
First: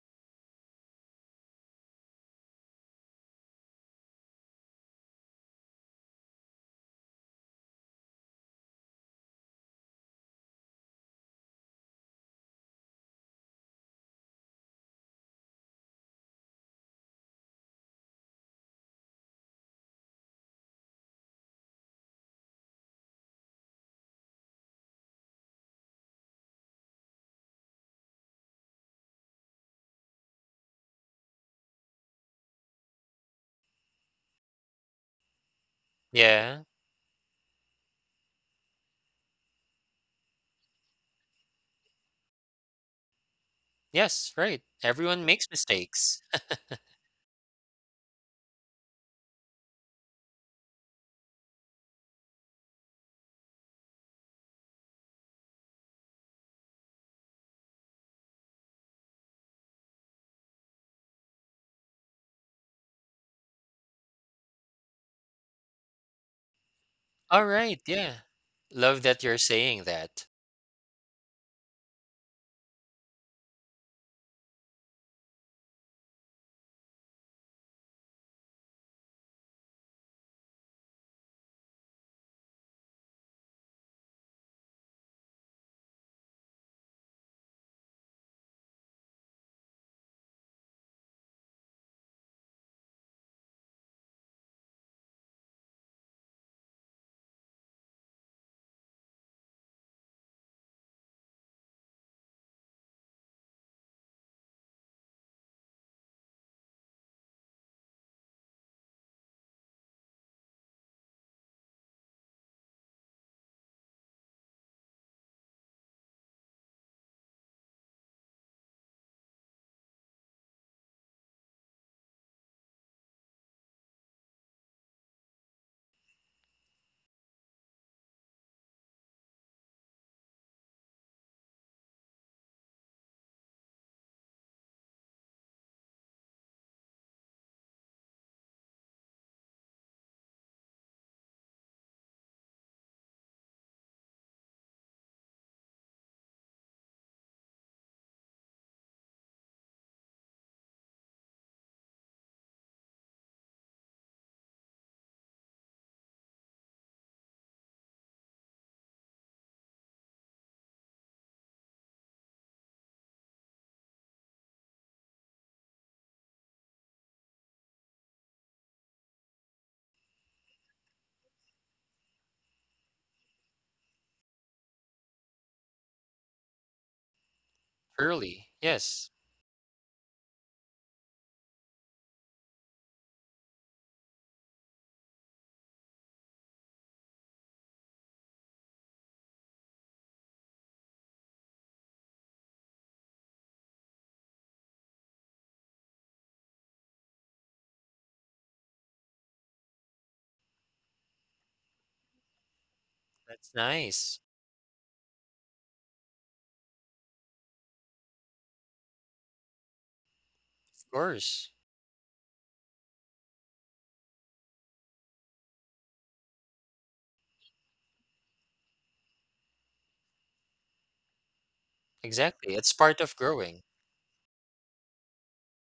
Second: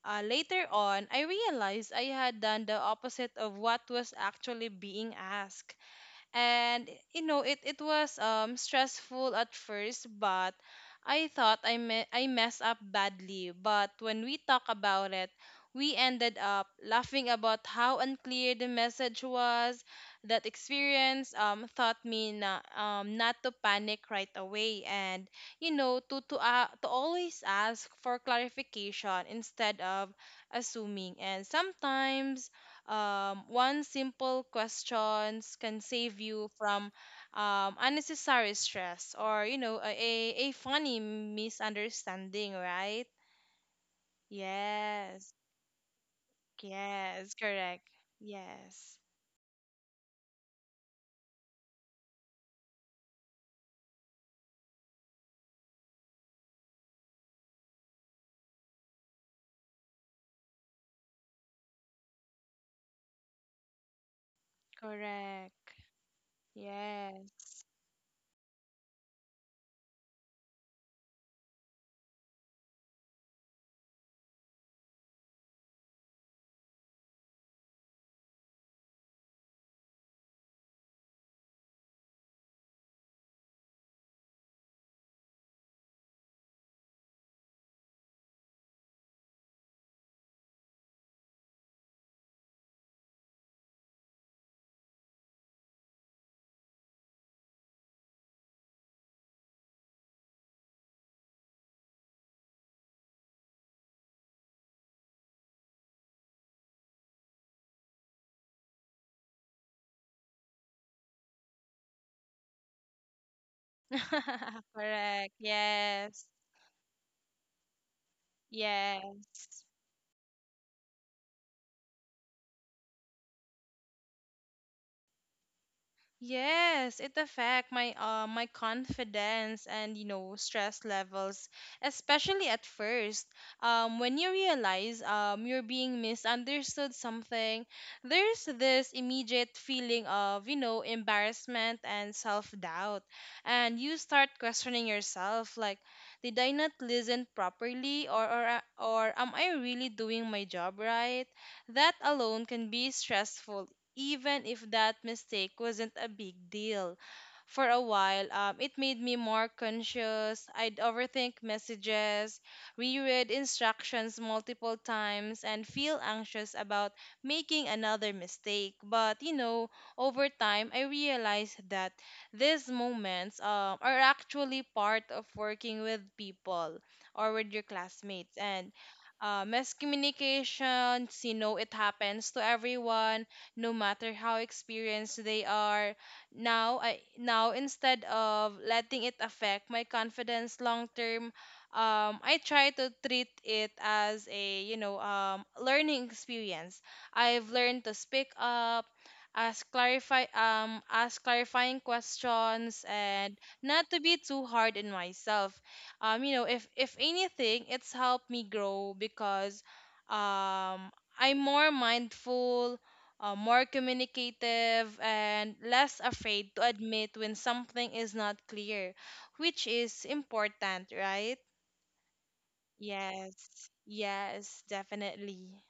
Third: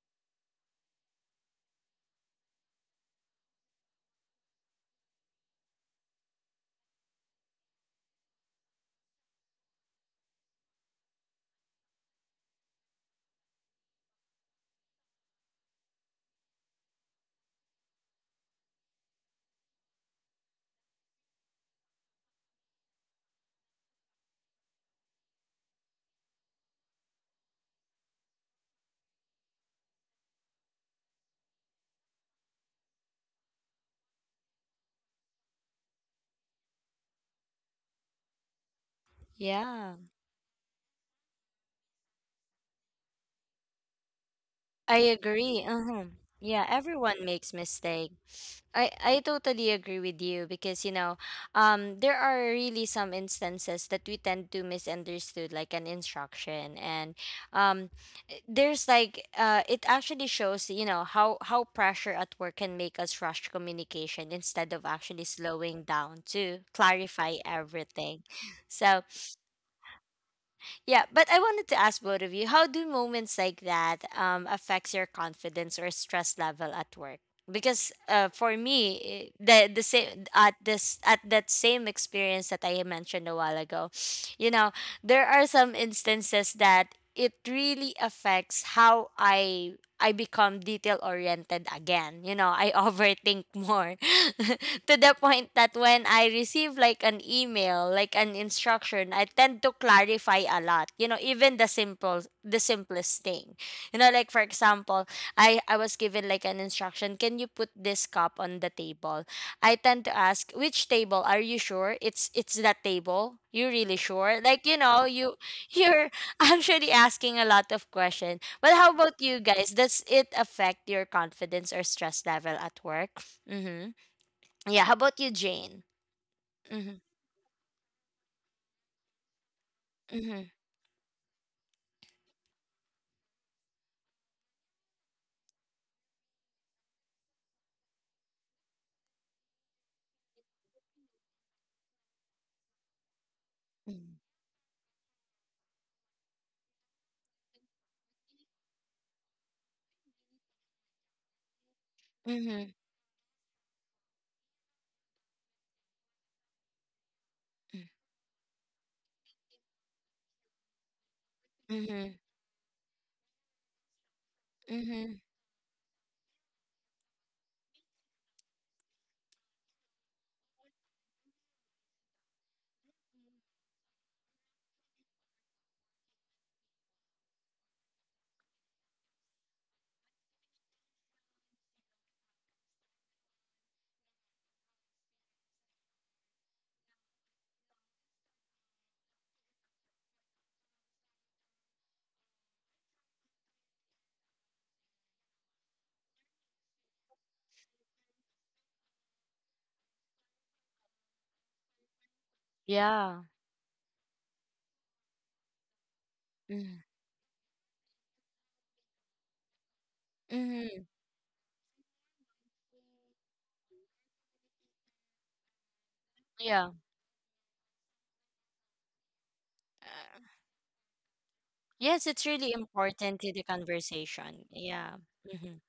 uh, later on, I realized I had done the opposite of what was actually being asked. And you know, it was stressful at first, but I thought I me- I messed up badly. But when we talk about it, we ended up laughing about how unclear the message was. That experience taught me not to panic right away, and you know, to always ask for clarification instead of assuming. And sometimes one simple questions can save you
Yeah.
from unnecessary stress, or you know, a,
Yeah,
a a funny misunderstanding, right?
Yes, right,
I
everyone
Yes.
makes
agree. Uh-huh.
mistakes.
Yeah, everyone
Yes,
makes
correct.
mistake. I
Yes,
I totally agree with you because you know, there are really some instances that we tend to misunderstood like an instruction, and um, there's like it actually shows, you know, how pressure at work can make us rush communication instead of actually
correct.
slowing down to
[laughs]
clarify
Yes,
All right. Yeah,
everything. So
love that you're saying that
yeah, but I wanted to ask both of you, how do moments like that affects your confidence or stress level at work? Because for me, the same at this at that same experience that I mentioned a while ago, [sniffs] you know, there are some instances that it really affects how I become detail oriented again. You know, I [laughs] overthink more [laughs] to the point that when I receive like an email, like an instruction, I tend to clarify a lot. You know, even the simplest thing. You know, like for example, I was given like an instruction, can you put this cup on the table? I tend to ask, which table? Are you sure it's that table? You really sure?
[laughs]
Like, you know,
correct.
you, you're
Yes.
[laughs] actually asking a lot of questions. But how
Yes.
about you guys? Does it affect your confidence or stress level at work? Mm-hmm. Yeah. How about you, Jane?
Yes,
Mm-hmm.
it affect my my confidence and you know
Mm-hmm.
stress levels, especially at first. When you realize you're being misunderstood something, there's this immediate feeling of, you know, embarrassment and self doubt, and you start questioning yourself like, did I not listen properly, or or am I really doing my job right? That alone can
Mm-hmm.
be stressful, even if that mistake wasn't a big deal. For a while, it made me more conscious. I'd overthink
Mm-hmm.
messages, reread instructions multiple
Mm-hmm.
times, and feel anxious about making another mistake. But, you know, over time, I realized that these moments, are actually part of working with people or with your classmates.
early.
And
Yes.
miscommunications, you know, it happens to everyone, no matter how experienced they are. Now instead of letting it affect my confidence long term, I try to treat it as a, you know, learning experience. I've learned to speak up, ask clarifying questions,
Yeah.
and
That's
not to be
nice.
too hard on myself. You know,
Mm-hmm.
if anything, it's helped me grow, because
Mm-hmm.
I'm
Course.
more mindful, more communicative, and less afraid to
Yeah.
admit when something is not clear, which is
Uh,
important, right?
yes, it's really
Exactly. It's part of
important to the
growing.
Yes,
conversation.
yes,
Yeah.
definitely.
Mm-hmm.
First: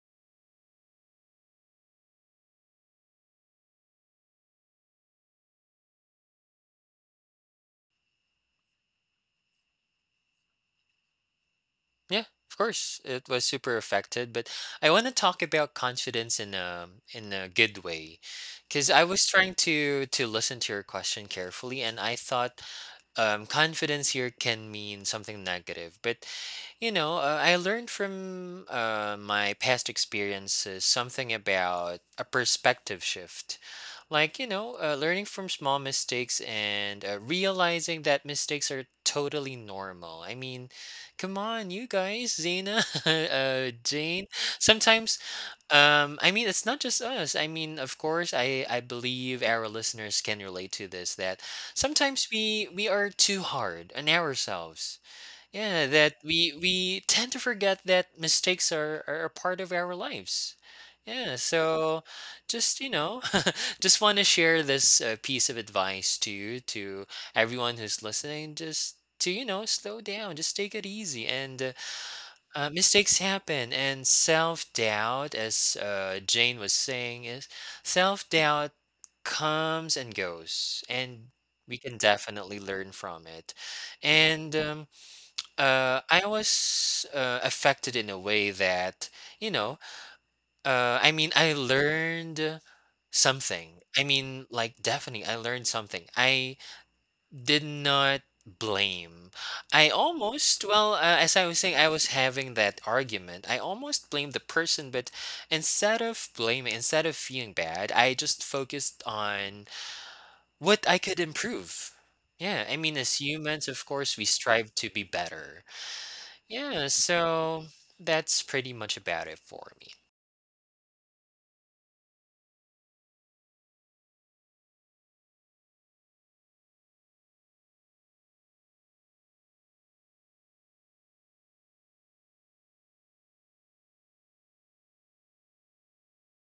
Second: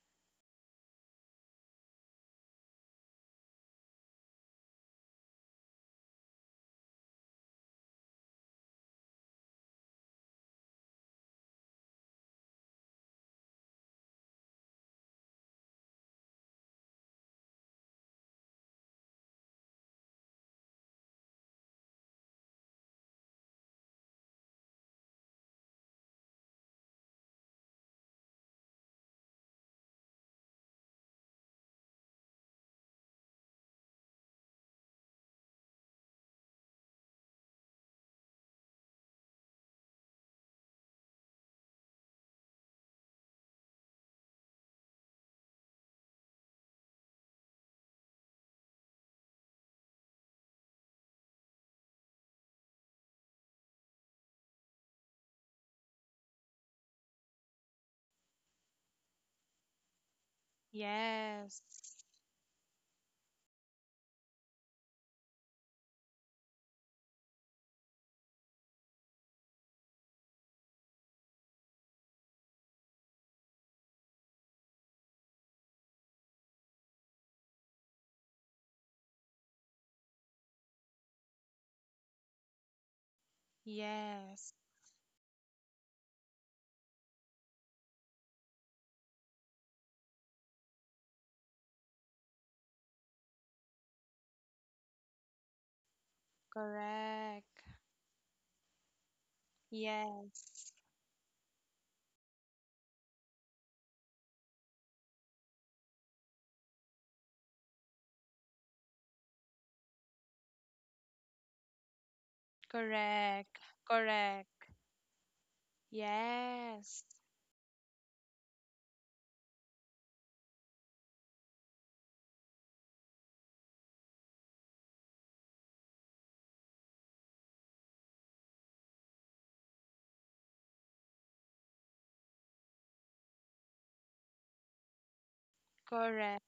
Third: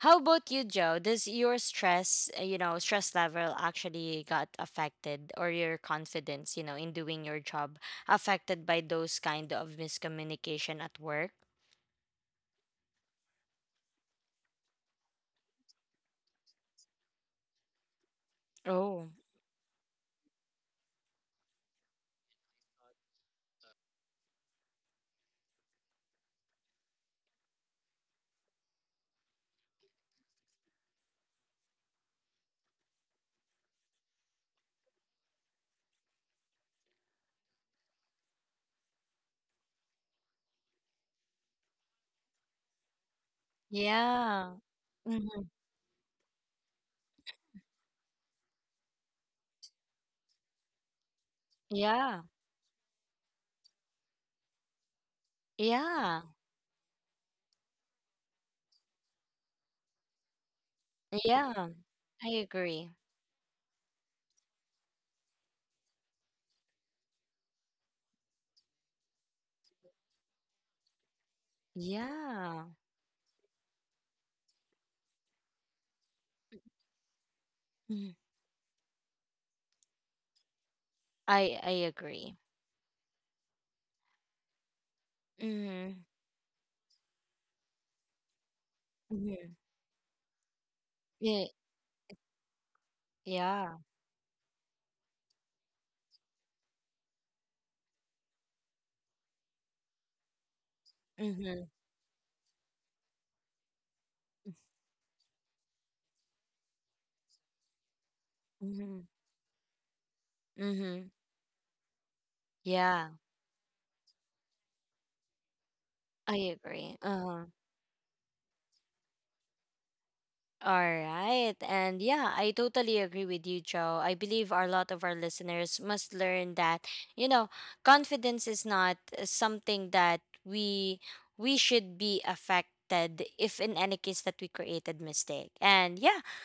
How about you, Joe? Does your stress, you know, stress level actually got affected, or your confidence, you know, in doing your job affected by those kind of miscommunication at work?
Yeah, of course. It was super affected, but I want to talk about confidence in a good way, because I
Oh,
was trying to listen to your question carefully, and I thought confidence here can mean something negative. But you know, I learned from my past experiences something about a perspective shift. Like, you know, learning from small mistakes and realizing that mistakes are totally normal. I mean, come on, you guys, Zena, [laughs] Jane.
yeah.
Sometimes,
Hmm.
I mean, it's not just us. I mean, of course, I believe our listeners can relate to this, that
Yeah.
sometimes we are too hard on ourselves, yeah, that
Yeah.
we tend to forget that mistakes are a part of our lives. Yeah,
Yes,
Yeah,
so
I
just
agree.
you know, [laughs] just want to share this piece of advice to you, to everyone who's listening. Just to you know, slow down, just take it easy, and
Yeah.
mistakes happen. And self doubt, as Jane was saying, is,
Mhm.
self doubt comes and goes, and
I
we can
agree.
definitely learn from it.
yes,
And
Mm-hmm.
I was affected in a way that,
Mm-hmm.
you know, I mean,
Yeah.
I learned
Yeah.
something. I mean, like, definitely, I learned something. I
correct.
did not blame. I almost,
Yes,
well, as I was
Mm-hmm.
saying, I was having that argument. I almost blamed the person, but instead of blaming, instead of feeling bad, I just
Mm-hmm.
focused on what I
Mm-hmm.
could improve. Yeah, I mean,
Yeah.
as
correct,
humans, of course, we
correct.
strive to be better.
I
Yeah,
agree.
Yes,
Uh-huh.
so that's pretty much about it for me.
All right. And yeah, I totally agree with you, Joe. I believe a lot of our listeners must learn that, you know, confidence is not something that we should be affected if in any case that we created mistake. And yeah,
correct.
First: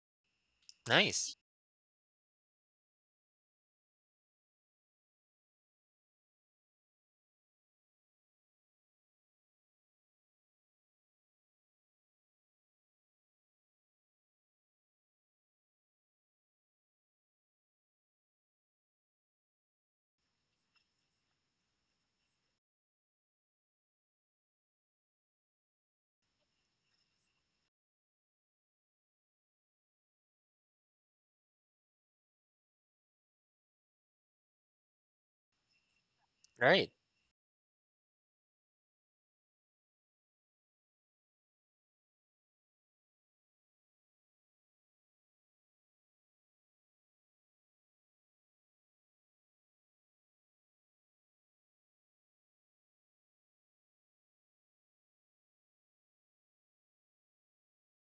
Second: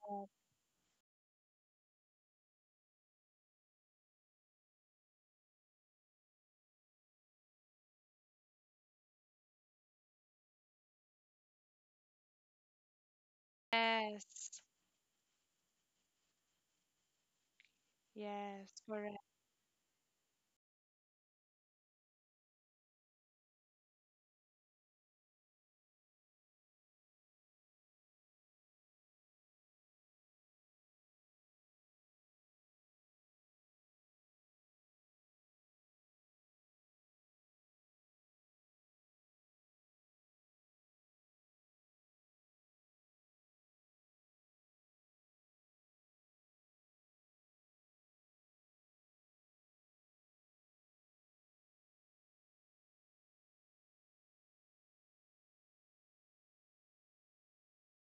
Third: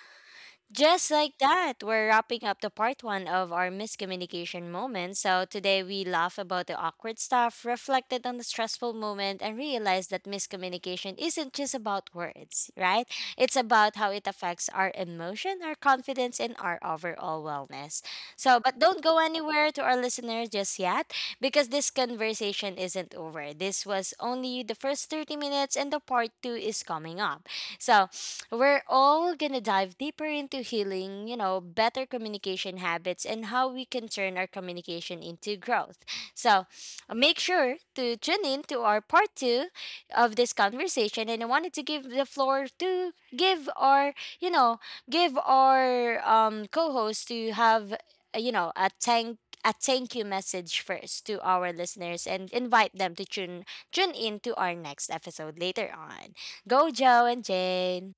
just
Nice.
like that, we're wrapping up the part one of our miscommunication moment. So today we laugh about the awkward stuff, reflected on the stressful moment, and realized that miscommunication isn't just about words, right? It's about how it
Yes,
affects our emotion, our confidence, and our overall wellness. So,
yes,
but don't go anywhere to our listeners just yet because this conversation isn't over. This was only the first 30 minutes, and the part two is coming up. So, we're all gonna dive deeper into healing, you know, better communication habits, and how we can turn our communication into growth. So
Right.
make sure to tune in to our part two of this conversation. And I wanted to give the floor to give our, you know, give our co host to have, you know, a thank you message first to our listeners and invite them to tune in to our next episode later on. Go Joe and Jane.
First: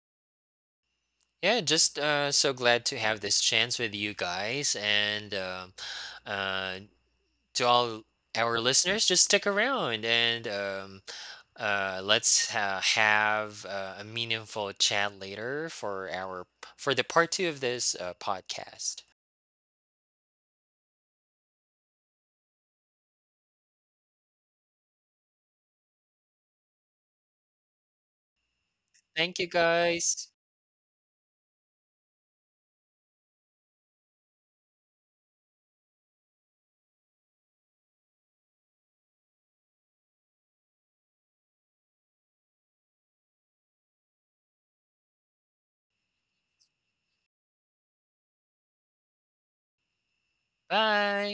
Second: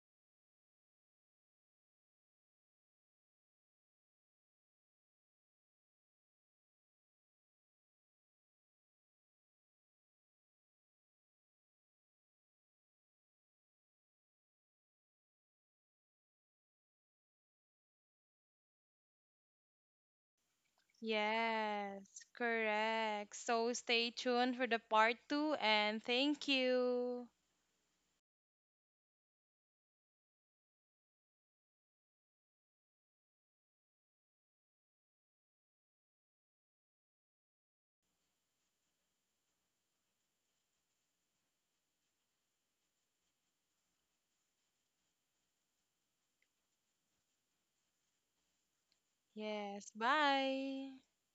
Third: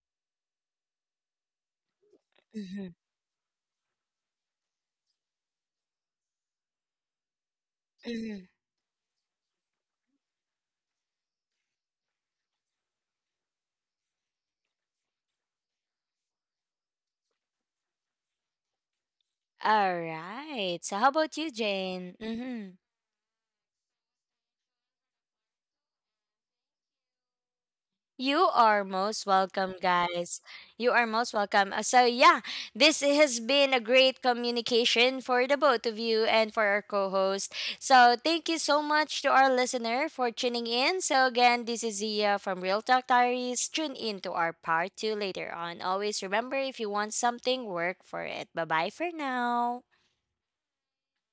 Yeah, just so glad
Mhm,
to have this chance with you guys. And uh, to all
mhm.
our listeners, just stick around and let's have a meaningful chat later for our, for the part two of this podcast.
All right. So how about you,
yes,
Jane? Mm-hmm.
correct. So stay tuned for the part two and thank you.
You are most
Thank you
welcome,
guys.
guys. You are most welcome. So yeah, this has been a great communication for the both of you and for our co-host. So thank you so much to our listener for tuning in. So again, this is Zia from Real Talk Diaries. Tune in to our part two later on. Always remember, if you want something, work for it. Bye bye for now.
Yes. Bye.
Bye.